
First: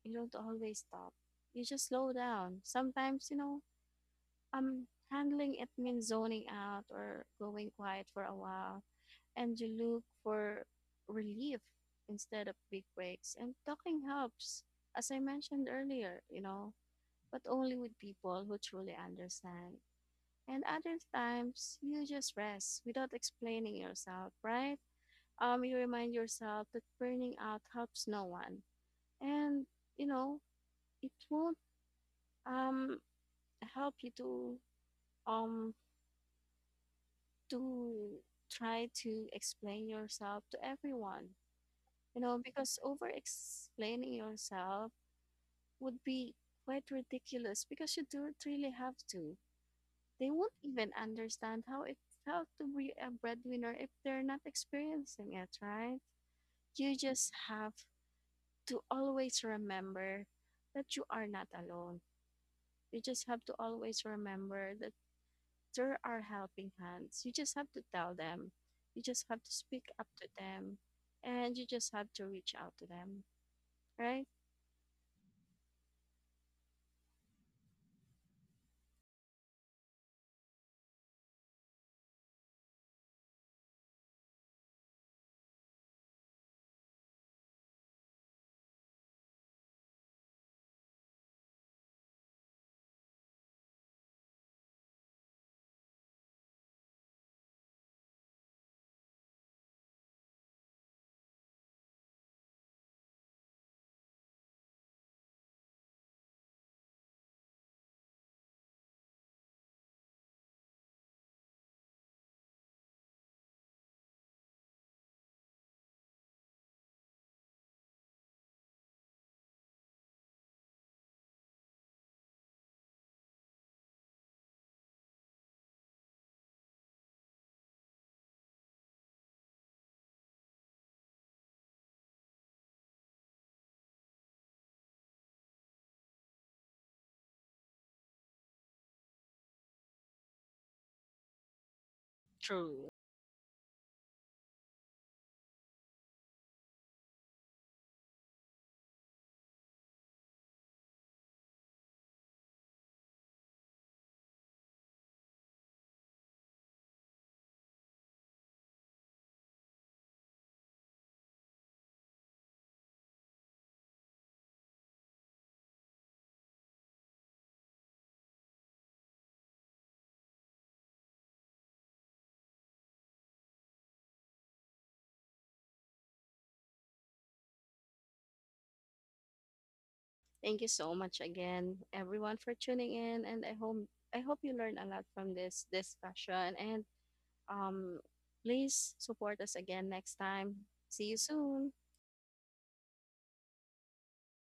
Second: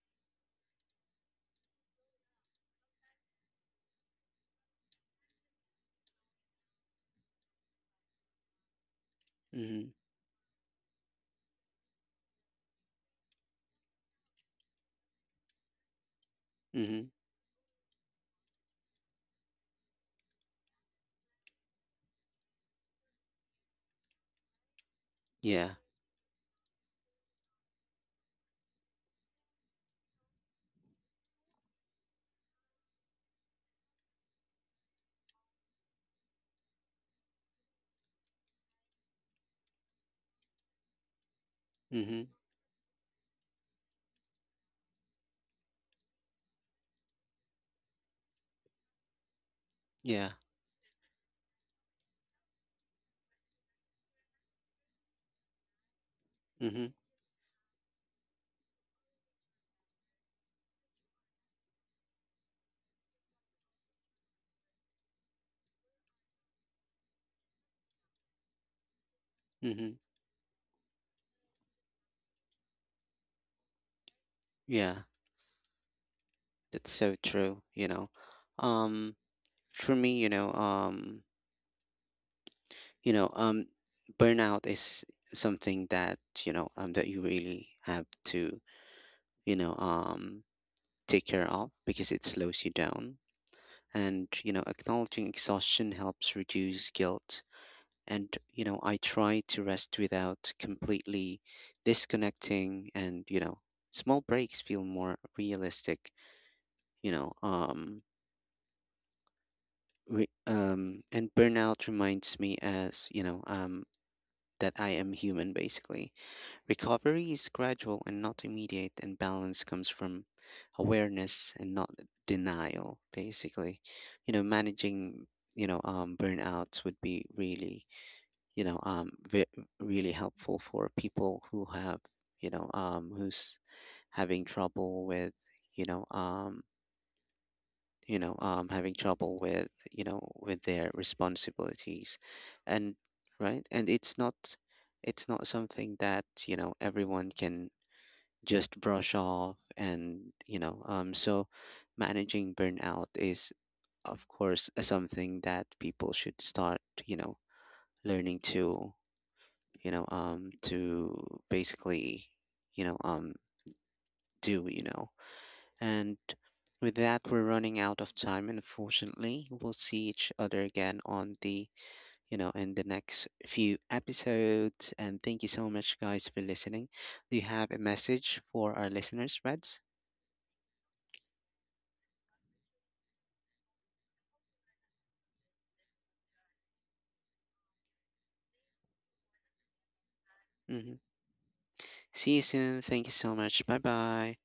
Speaker 2: you don't always stop. You just slow down. Sometimes, you know, um, handling it means zoning out or going quiet for a while. And you
Speaker 1: Mm-hmm.
Speaker 2: look for relief instead of big breaks. And talking helps, as I mentioned earlier, you know,
Speaker 1: Mm-hmm.
Speaker 2: but only with people who truly understand. And other times you just rest without explaining yourself, right?
Speaker 1: Yeah.
Speaker 2: You remind yourself that burning out helps no one. And you know, it won't um help you to um to try to explain yourself to everyone. You
Speaker 1: Mm-hmm.
Speaker 2: know, because over explaining yourself would be quite ridiculous, because you don't really have to.
Speaker 1: Yeah.
Speaker 2: They won't even understand how to be a breadwinner if they're not experiencing it, right?
Speaker 1: Mm-hmm.
Speaker 2: You just have to always remember that you are not alone. You just have to always remember that there are helping hands. You just have to tell them. You just have to speak
Speaker 1: Mm-hmm.
Speaker 2: up to them, and you just have to reach out to them, right?
Speaker 1: Yeah, that's so true um for me, you know um burnout is something that that you really have to you know um take care of, because it slows you down, and acknowledging exhaustion helps reduce guilt. And I try to rest without completely disconnecting, and small breaks feel more realistic. you know um and burnout reminds me as you know that I am human basically. Recovery is gradual and not immediate, and balance comes from awareness and not denial, basically. You know, managing, burnouts would be really, you know, um, ve- really helpful for people who have, who's having trouble with, you know, um, having trouble with with their responsibilities,
Speaker 2: True.
Speaker 1: and right, and it's not something that everyone can just brush off, and so managing burnout is of course something that people should start you know learning to to basically you know um do and with that, we're running out of time, unfortunately. We'll see each other again on the in the next few episodes, and thank you so much, guys, for listening. Do you have a message for our listeners, Reds?
Speaker 2: Thank you so much again, everyone, for tuning in, and I hope you learned a lot from this discussion. And um, please support us again next time.
Speaker 1: Hmm.
Speaker 2: See you soon.
Speaker 1: See you soon. Thank you so much. Bye bye.